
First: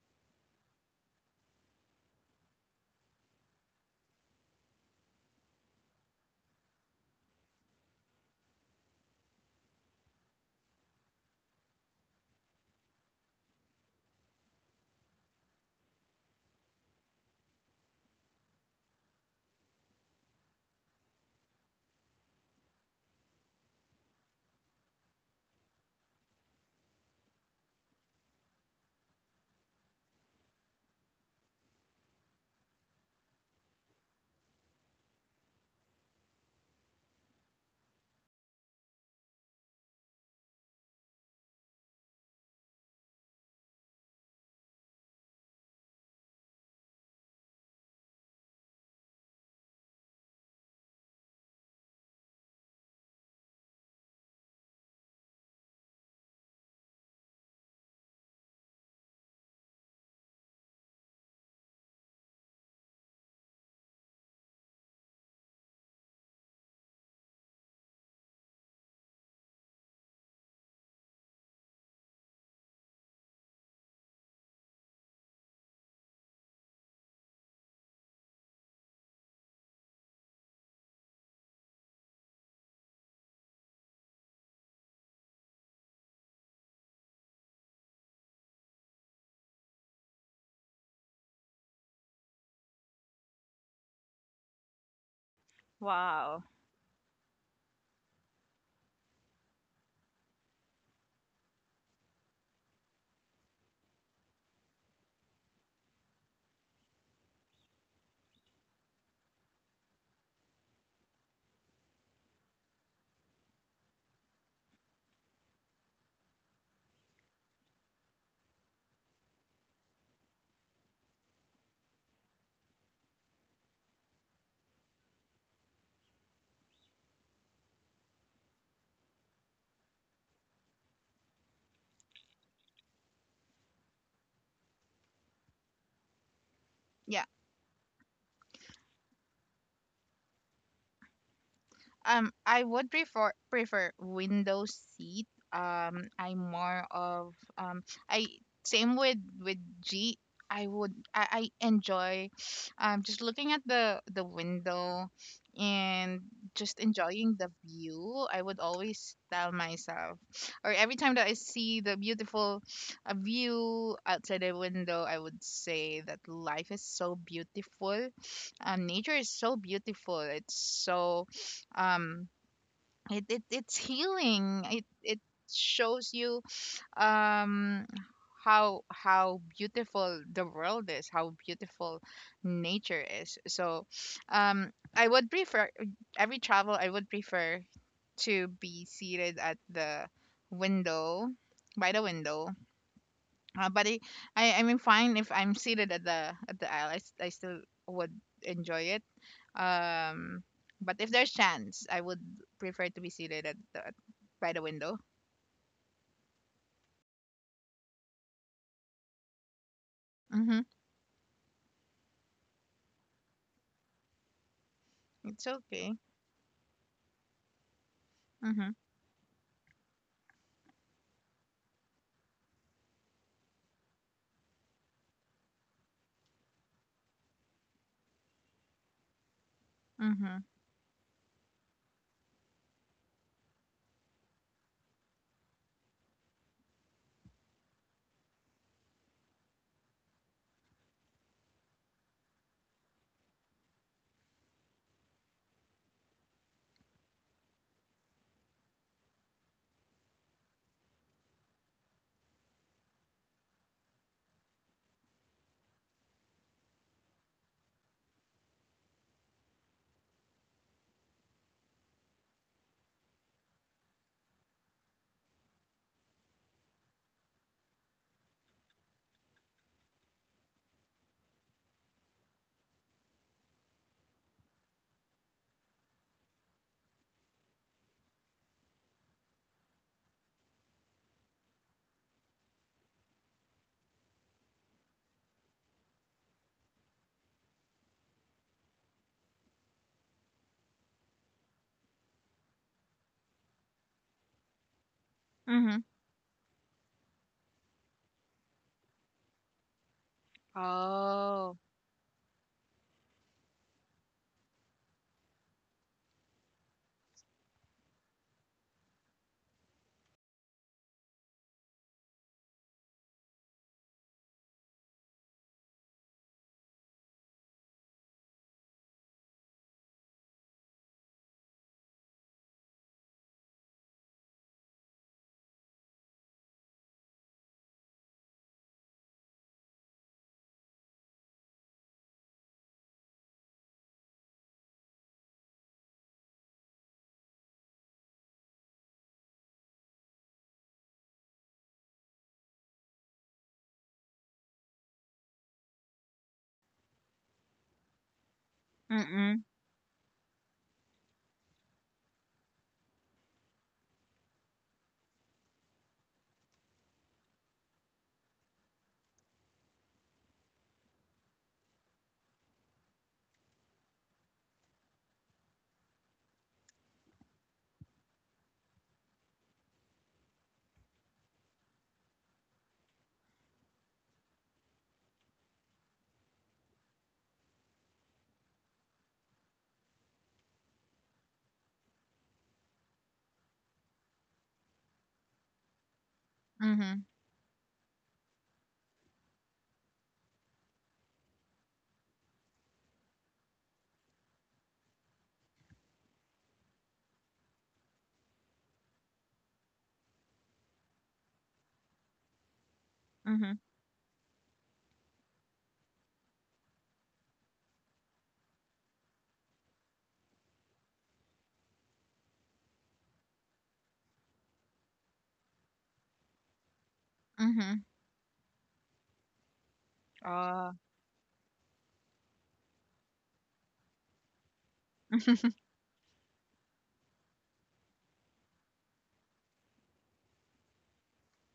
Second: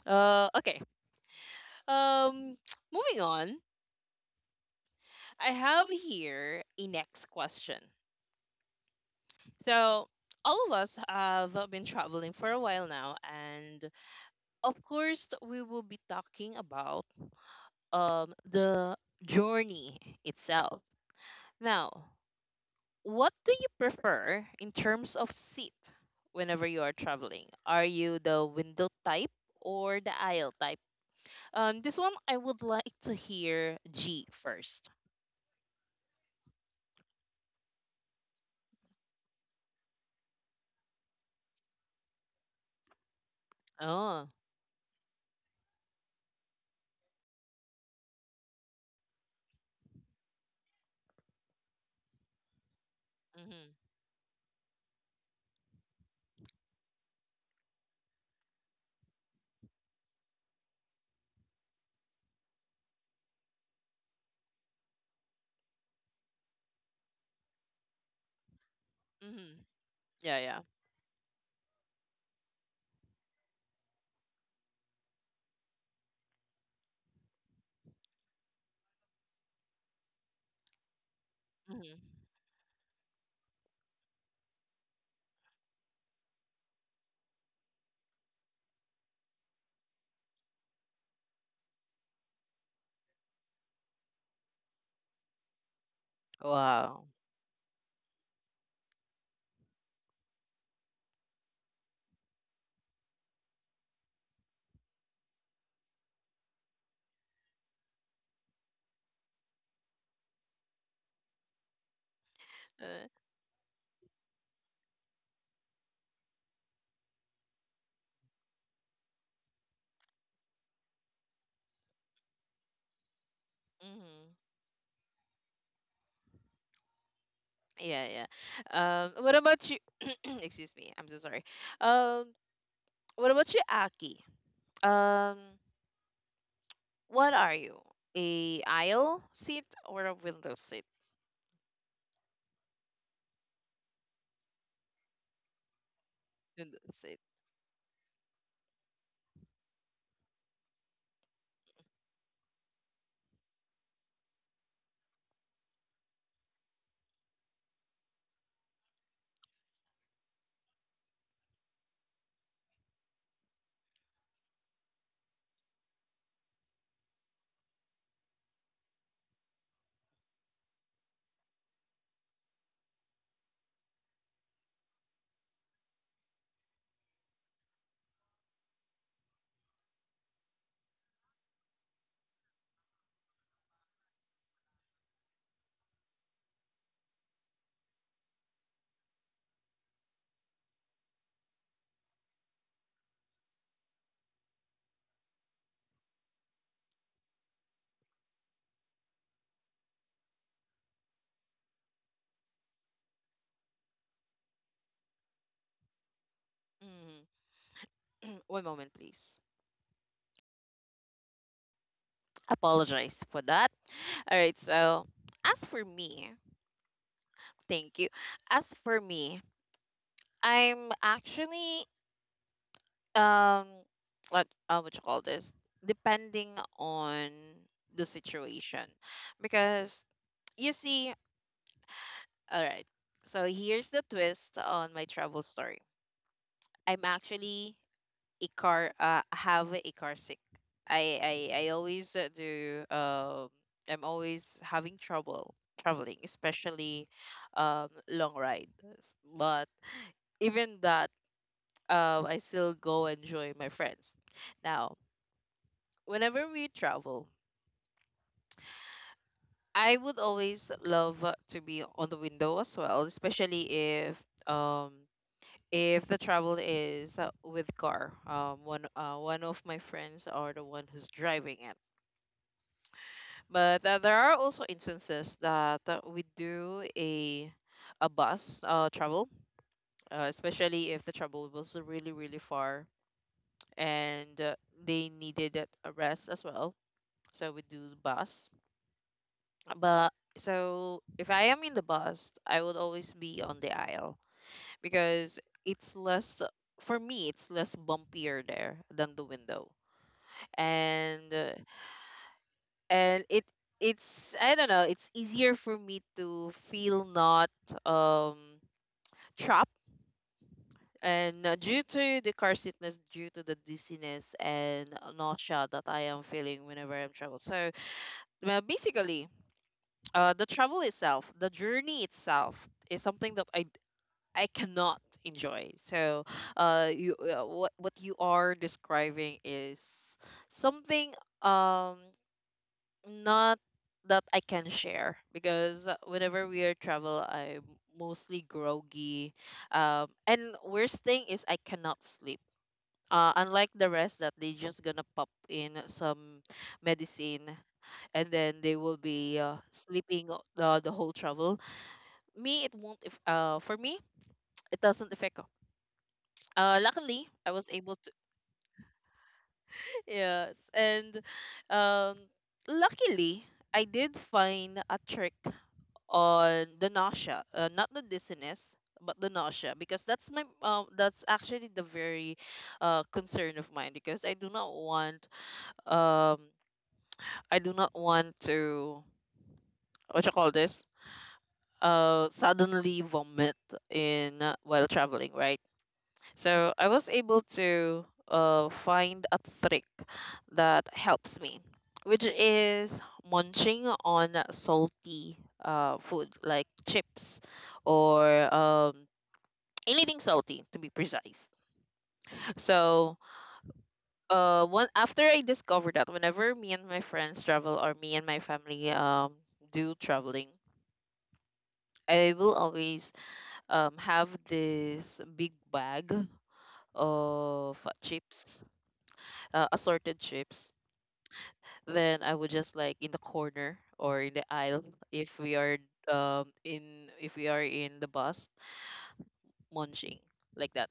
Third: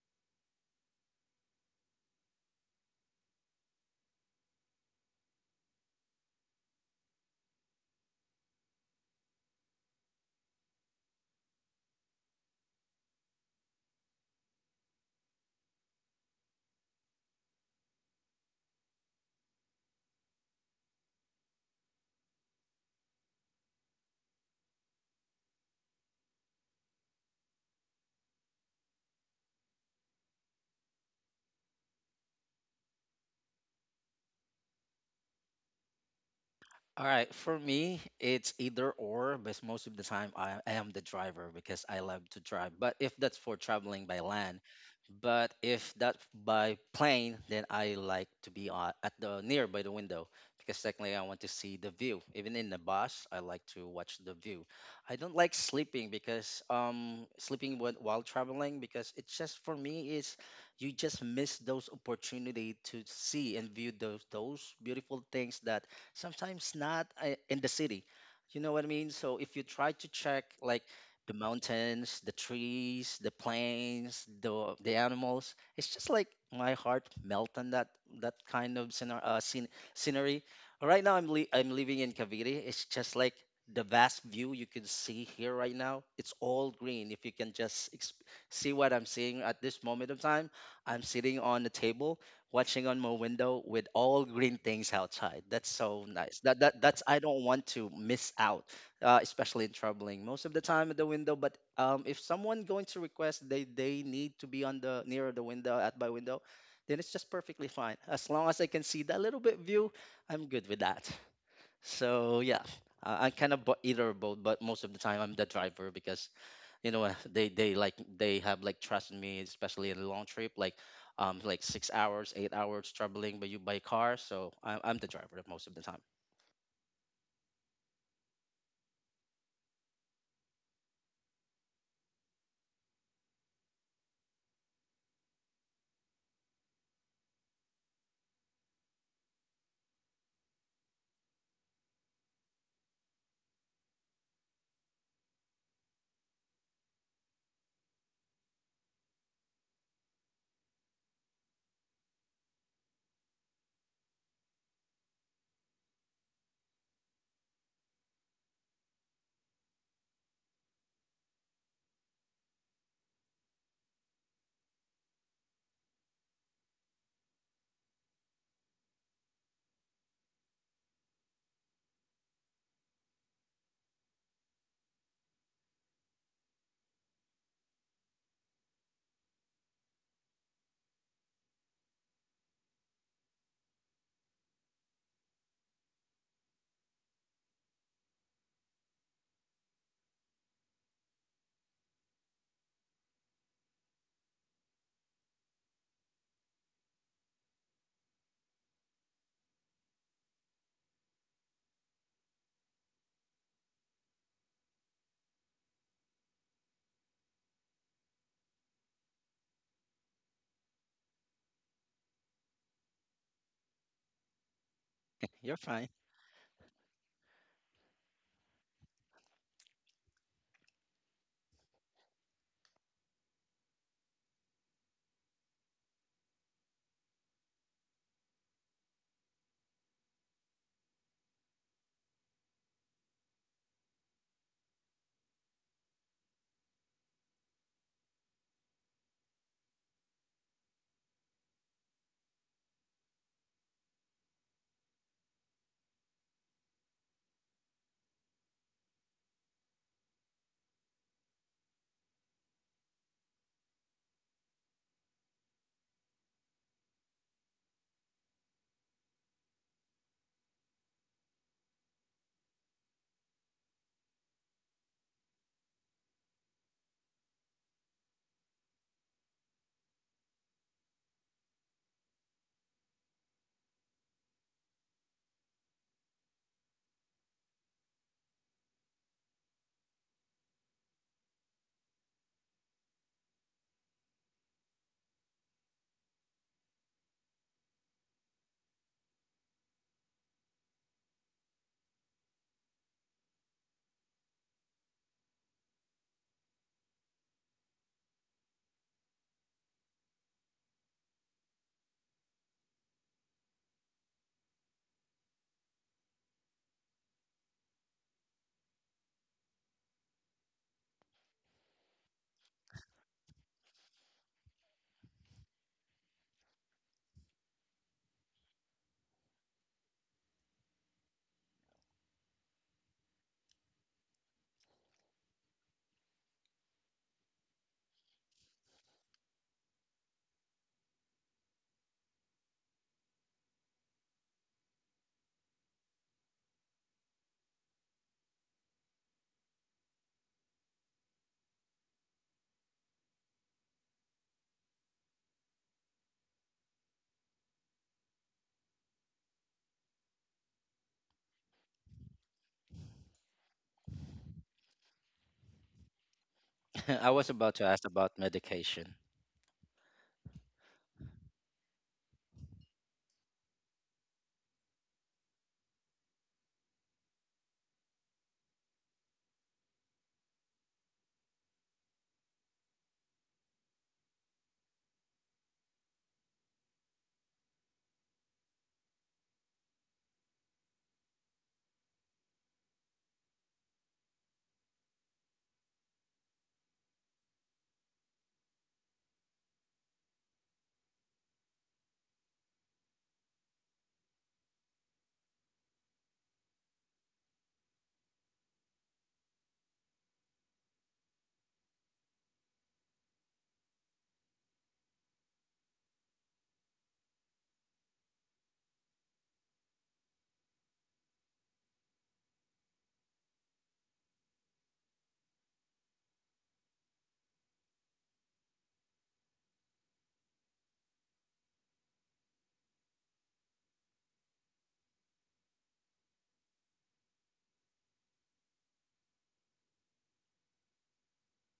Speaker 1: Okay. Um moving on. I have here a next question. So all of us have been traveling for a while now, and of course we will be talking about the journey itself. Now, what do you prefer in terms of seat whenever you are traveling? Are you the window type or the aisle type? Um, this one I would like to hear G first.
Speaker 3: All right, for me, it's either or, but most of the time I am the driver because I love to drive. But if that's for traveling by
Speaker 1: Oh.
Speaker 3: land, but if that's by plane, then I like to be on, at the near by the window because technically I want to see the view. Even in the bus, I like
Speaker 1: Mhm.
Speaker 3: to watch the view. I don't like sleeping because sleeping when, while traveling because it's just for me is you just miss those opportunity to see and view those beautiful things that sometimes not in the city. You know what I mean? So if you
Speaker 1: Mhm.
Speaker 3: try to
Speaker 1: Yeah,
Speaker 3: check
Speaker 1: yeah.
Speaker 3: like the mountains, the trees, the plains, the animals, it's just like my heart melt on that kind of scenery. Right now I'm living
Speaker 1: Mhm.
Speaker 3: in Cavite. It's just like the vast view you can see here right now. It's all green. If you can just see what I'm seeing at this moment of time, I'm sitting on the table watching on my window with all green things outside. That's so nice.
Speaker 2: Wow.
Speaker 3: That's
Speaker 1: Wow.
Speaker 3: I don't want to miss out, especially in traveling. Most of the time at the window, but if someone going to request they need to be on the near the window at my window, then it's just perfectly fine. As long as I can see that little bit view, I'm good with that. So yeah,
Speaker 1: Uh,
Speaker 3: I kind of either or both, but most of the time I'm the driver because you know they have like trust in me especially in a long trip like 6 hours 8 hours traveling by you by car.
Speaker 1: mhm.
Speaker 3: So I'm the driver most of the time.
Speaker 1: Yeah, yeah. What about you? Excuse me. I'm so sorry. Um, what about you, Aki? Um,
Speaker 2: Yeah.
Speaker 1: what are you? A Aisle seat or a window seat?
Speaker 2: I would prefer window seat. I'm more
Speaker 1: Window seat.
Speaker 2: of I same with G. I enjoy just looking at the window and just enjoying the view. I would always tell myself, or every time that I see the beautiful view outside the window, I would say that life is so beautiful, nature is so beautiful. It's so um it it's healing. It shows you um how beautiful the world is, how beautiful nature is. So um i would prefer I would prefer to be seated at the window, by the window. But I mean, fine, if I'm seated at the aisle, I still would enjoy it. Um, but if there's chance, I would prefer to be seated at by the window.
Speaker 1: Mhm. One moment, please.
Speaker 2: Mhm.
Speaker 1: Apologize for that. All right.
Speaker 2: It's
Speaker 3: You're
Speaker 1: As
Speaker 3: fine.
Speaker 2: okay.
Speaker 1: for me, thank you.
Speaker 2: Mhm.
Speaker 1: As for me, I'm actually um what you call this, depending on the situation, because
Speaker 2: Mhm.
Speaker 1: you see, all right, so here's the twist on my travel story. I'm actually a car have a car sick. i I always do I'm always having trouble traveling, especially long rides. But even that, I still go enjoy my friends. Now whenever we travel, I would always love to be on the window as well, especially if the travel is with car. One of my friends are the one who's driving it. But there are also instances that we do a bus travel, especially if the travel was really really far, and they needed a rest as well. So we do the bus. But so if I am in the bus, I would always be on the aisle
Speaker 2: Mhm.
Speaker 1: because it's less for me, it's less bumpier there than the window.
Speaker 2: Oh.
Speaker 1: And uh, and it it's, I don't know, it's easier for me to feel not um trapped, and due to the car sickness, due to the dizziness and nausea that I am feeling whenever I'm travel. So well, basically, the travel itself, the journey itself is something that I cannot enjoy. So, you what you are describing is something um not that I can share, because whenever we are travel, I'm mostly groggy. And worst thing is I cannot sleep. Unlike the rest that they just gonna pop in some medicine, and then they
Speaker 2: Mm-mm.
Speaker 1: will be sleeping the whole travel. Me, it won't. If for me, it doesn't affect.
Speaker 3: I was about to ask
Speaker 1: Luckily,
Speaker 3: about
Speaker 1: I was able to,
Speaker 3: medication.
Speaker 1: yes, and um luckily I did find a trick on the nausea, not the dizziness but the nausea, because that's my that's actually the very concern of mine, because I do not want, um I do not want to, what you call this, suddenly vomit in while traveling, right?
Speaker 2: Mhm.
Speaker 1: So I was able to find a trick that helps me, which is munching on salty food like chips, or anything salty to be precise.
Speaker 2: Mhm.
Speaker 1: So one after I discovered that, whenever me and my friends travel, or me and my family do traveling, I will always have this big bag
Speaker 2: Mhm.
Speaker 1: of chips,
Speaker 2: Oh.
Speaker 1: assorted chips. Then I would just like in the corner or in the aisle, if we are in if we are in the bus, munching like that.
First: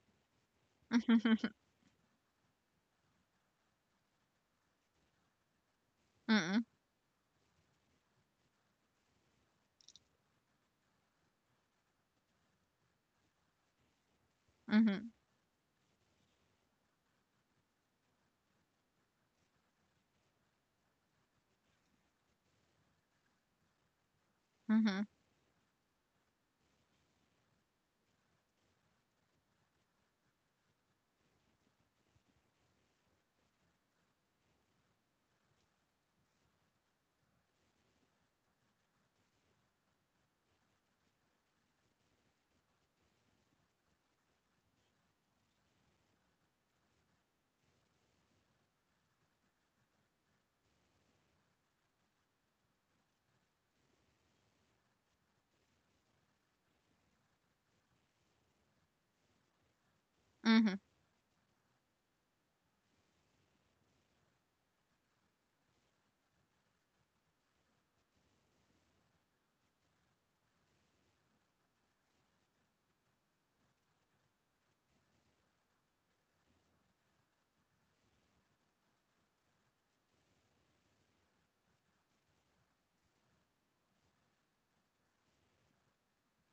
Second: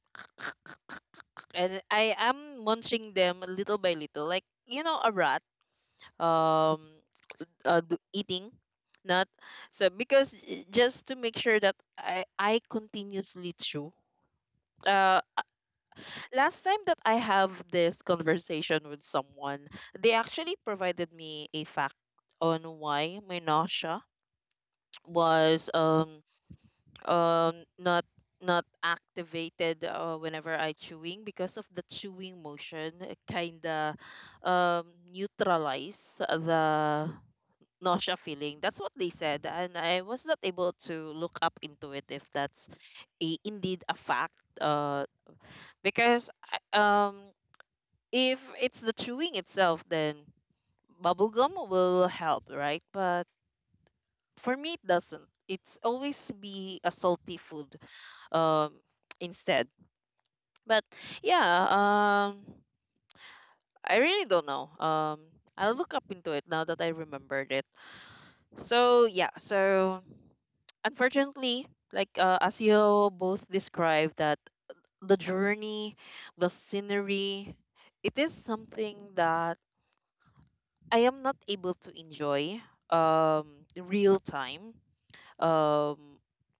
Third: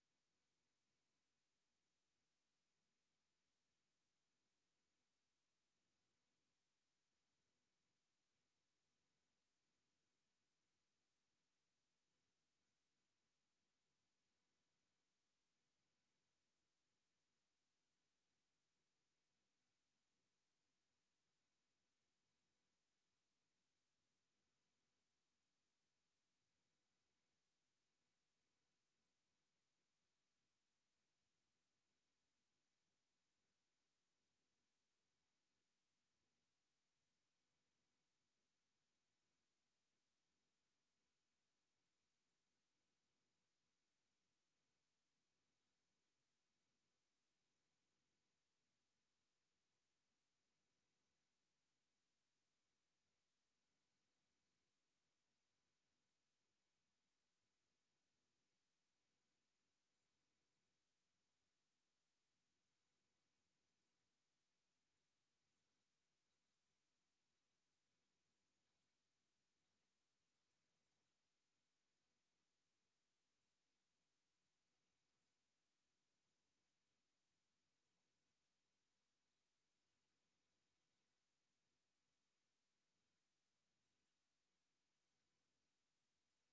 Speaker 1: And I am munching them little by little, like, you know, a rat,
Speaker 2: Mm-mm.
Speaker 1: um eating not so, because just to make sure that I continuously chew.
Speaker 2: Mhm.
Speaker 1: Uh, uh, Last time that I have this conversation with someone, they actually provided me a fact on why my nausea
Speaker 2: Mhm.
Speaker 1: was um not not activated whenever I chewing, because of the chewing motion kind of um neutralize the nausea feeling. That's what they said, and I was not able to look up into it if that's a, indeed a fact. Because if it's the chewing itself, then bubble gum will help, right? But for me, it doesn't. It's always be a salty food um instead. But
Speaker 2: Mhm.
Speaker 1: yeah, I really don't know. I'll look up into it now that I remembered it. So yeah, so unfortunately, like as you both described, that the journey, the scenery, it is something that I am not able to enjoy um in real time, um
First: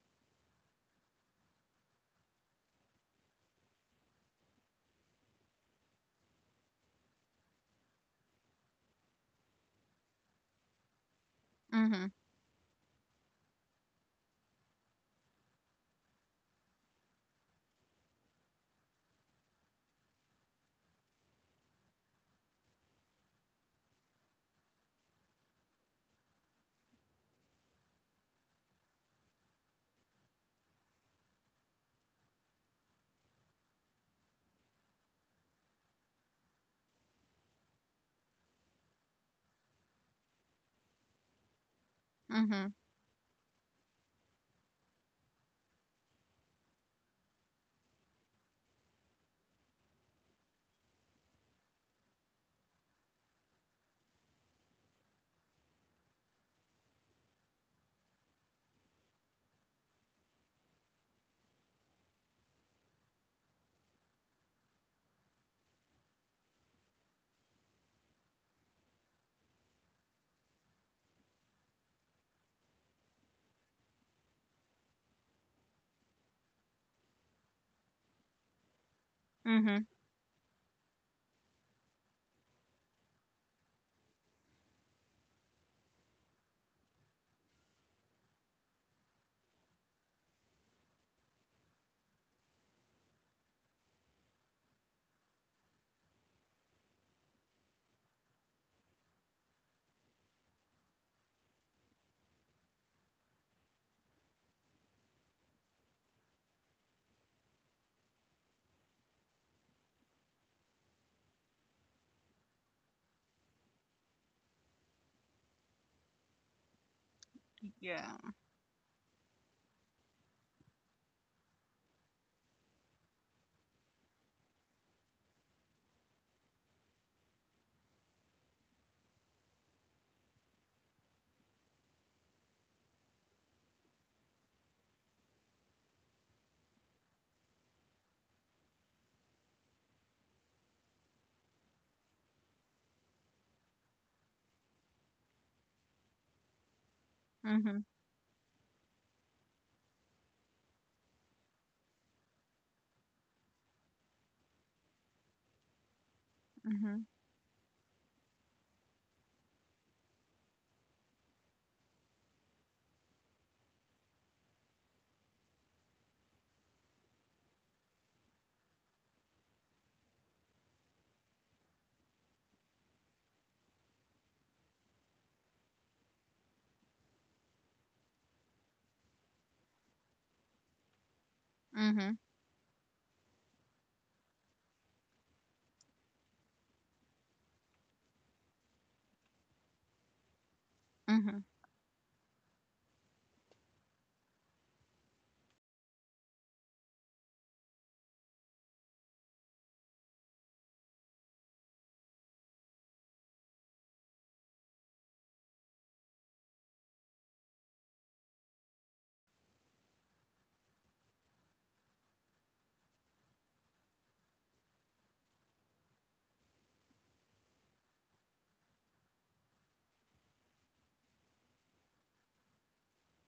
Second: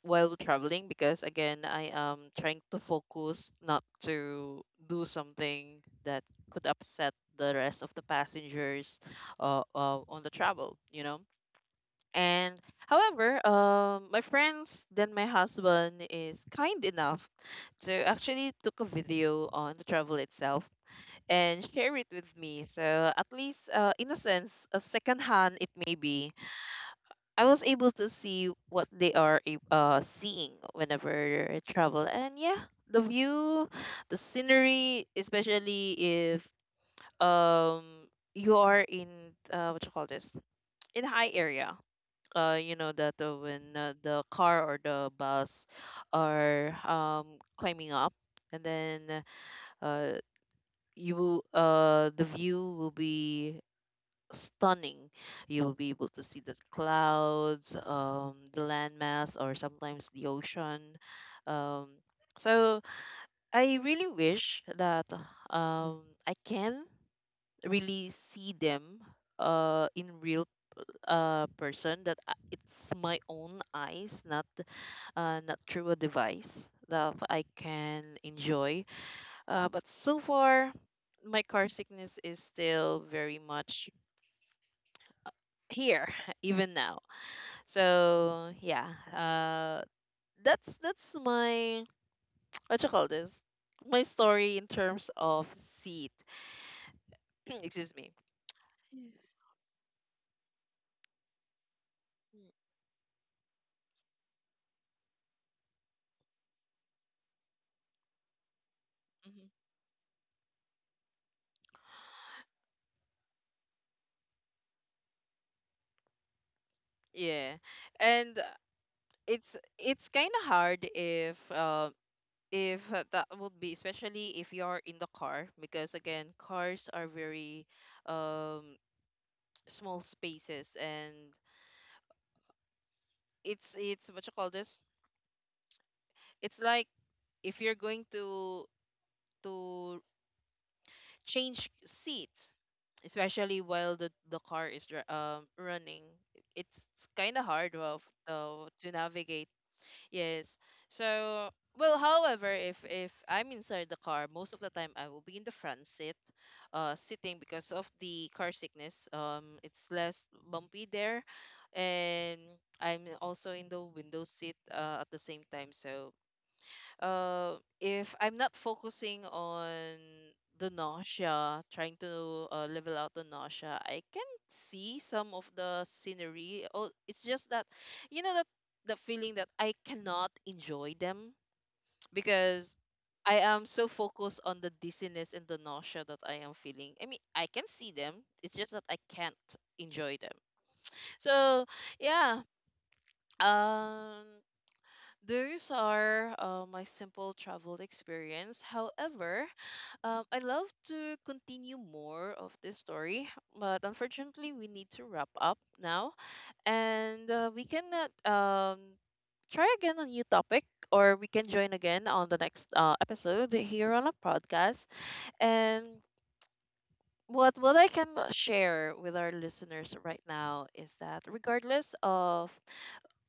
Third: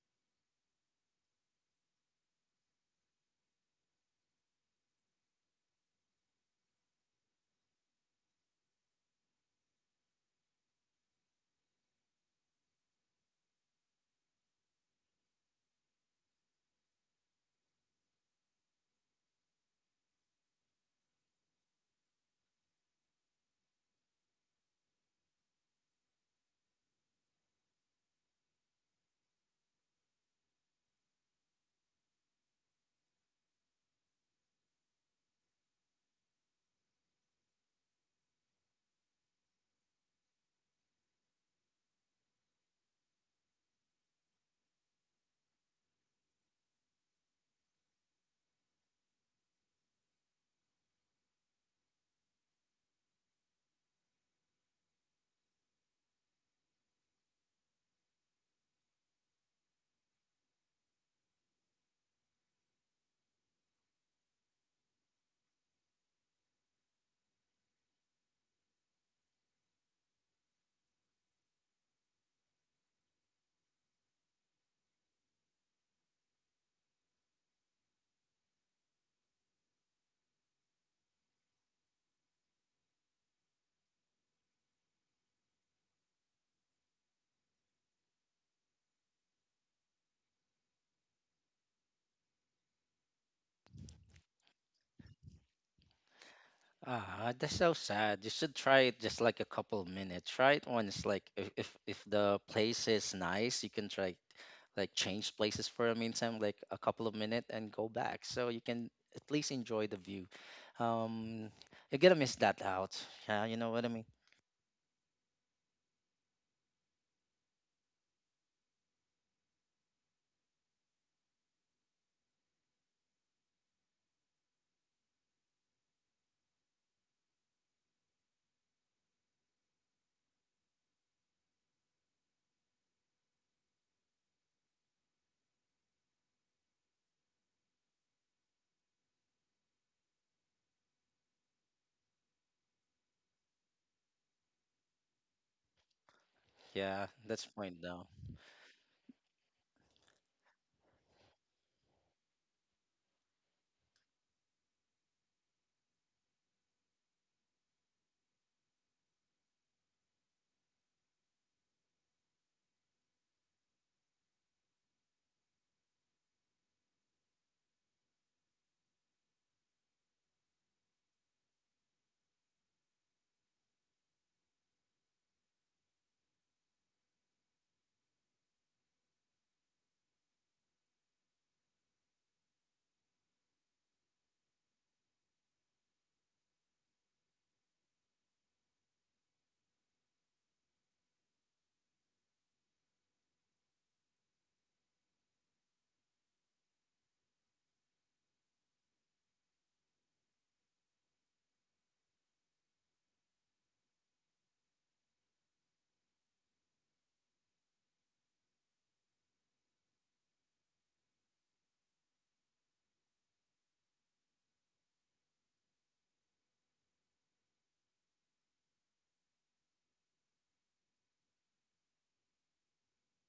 Speaker 1: while traveling, because again I am trying to focus not to do something that could upset the rest of the passengers on the travel, you know.
Speaker 2: Mhm.
Speaker 1: And however, my friends then my husband is kind enough to actually took a video on the travel itself and share it with me. So at least in a sense, a second hand, it may be I was able to see what they are seeing whenever I travel, and yeah, the view, the scenery, especially if um you are in what you call this, in high area.
Speaker 2: Mhm.
Speaker 1: You know that when the car or the bus are climbing up, and then uh the view will be stunning. You will be able to see the clouds, the landmass, or sometimes the ocean. Um, so I really wish that I can really see them in real person. That it's my own eyes, not not through a device that I can enjoy.
Speaker 2: Mhm.
Speaker 1: But so far, my car sickness is still very much here even now. So yeah, that's my what you call this, my story in terms of seat.
Speaker 3: Ah, that's so
Speaker 1: Excuse me.
Speaker 3: sad. You should try it
Speaker 1: Mhm.
Speaker 3: just like a couple minutes. Try it once like if the place is nice you can try like change places for a meantime like a couple of minutes and go back so you can at least enjoy the view. um you're gonna miss that out. Yeah, you know what I mean.
Speaker 1: Yeah,
Speaker 2: Yeah.
Speaker 1: and it's kind of hard if that would be, especially if you're in the car, because again cars are very um small spaces, and it's what you call this. It's like, if you're going to to change seats, especially while the car is running. It's
Speaker 3: Yeah,
Speaker 1: kind of
Speaker 3: that's
Speaker 1: hard
Speaker 3: mine
Speaker 2: Mhm.
Speaker 1: of
Speaker 3: now.
Speaker 1: to navigate. Yes. So, well, however, if I'm inside the car, most of the time I will be in the front seat,
Speaker 2: Mhm.
Speaker 1: sitting, because of the car sickness. It's less bumpy there, and I'm also in the window seat at the same time. So if I'm not focusing on the nausea, trying to level out the nausea, I can see some of the scenery. Oh, it's just that, you know, that the feeling that I cannot enjoy them
Speaker 2: Mhm.
Speaker 1: because I am so focused on the dizziness and the nausea that I am feeling. I mean, I can see them. It's just that I can't enjoy them.
Speaker 2: Mhm.
Speaker 1: So yeah. Um. Those are my simple travel experience. However, I love to continue more of this story, but unfortunately, we need to wrap up now, and we cannot try again a new topic, or we can join again on the next episode here on a podcast. And what I can share with our listeners right now is that, regardless of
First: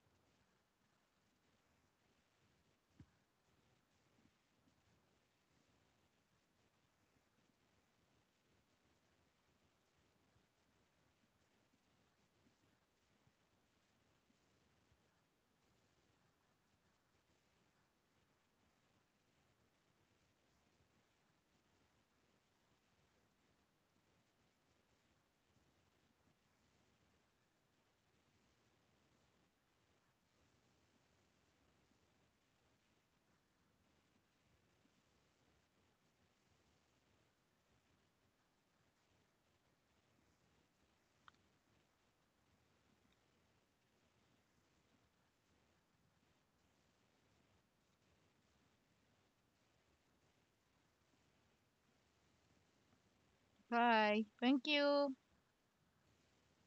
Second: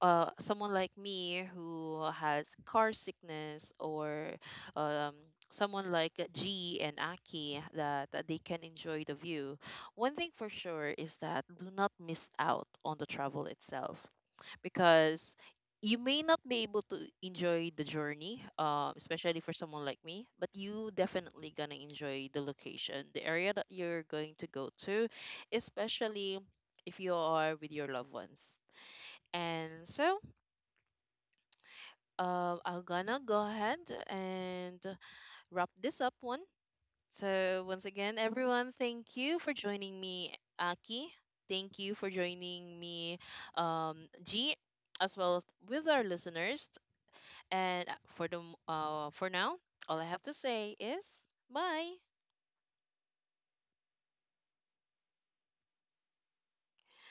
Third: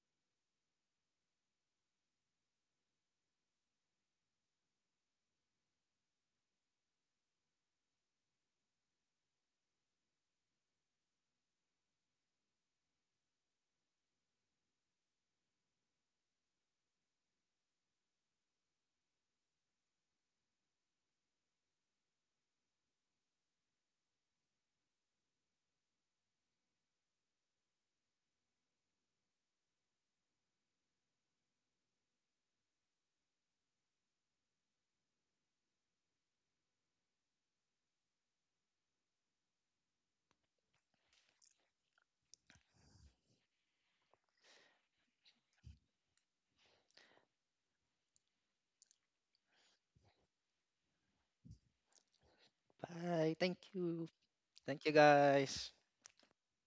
Speaker 1: someone like me who has car sickness, or um, someone like G and Aki that, that they can enjoy the view. One thing for sure is that do not miss out on the travel itself, because you may not be able to enjoy the journey, especially for someone like me, but you definitely gonna enjoy the location, the area that you're going to go to, especially if you are with your loved ones. And so I'm gonna go ahead and wrap this up one. So once again, everyone, thank you for joining me, Aki. Thank you for joining me, G, as well with our listeners. And for now, all I have to say is bye.
Speaker 3: Bye. Thank you.
Speaker 2: Bye. Thank
Speaker 3: Thank you,
Speaker 2: you.
Speaker 3: guys.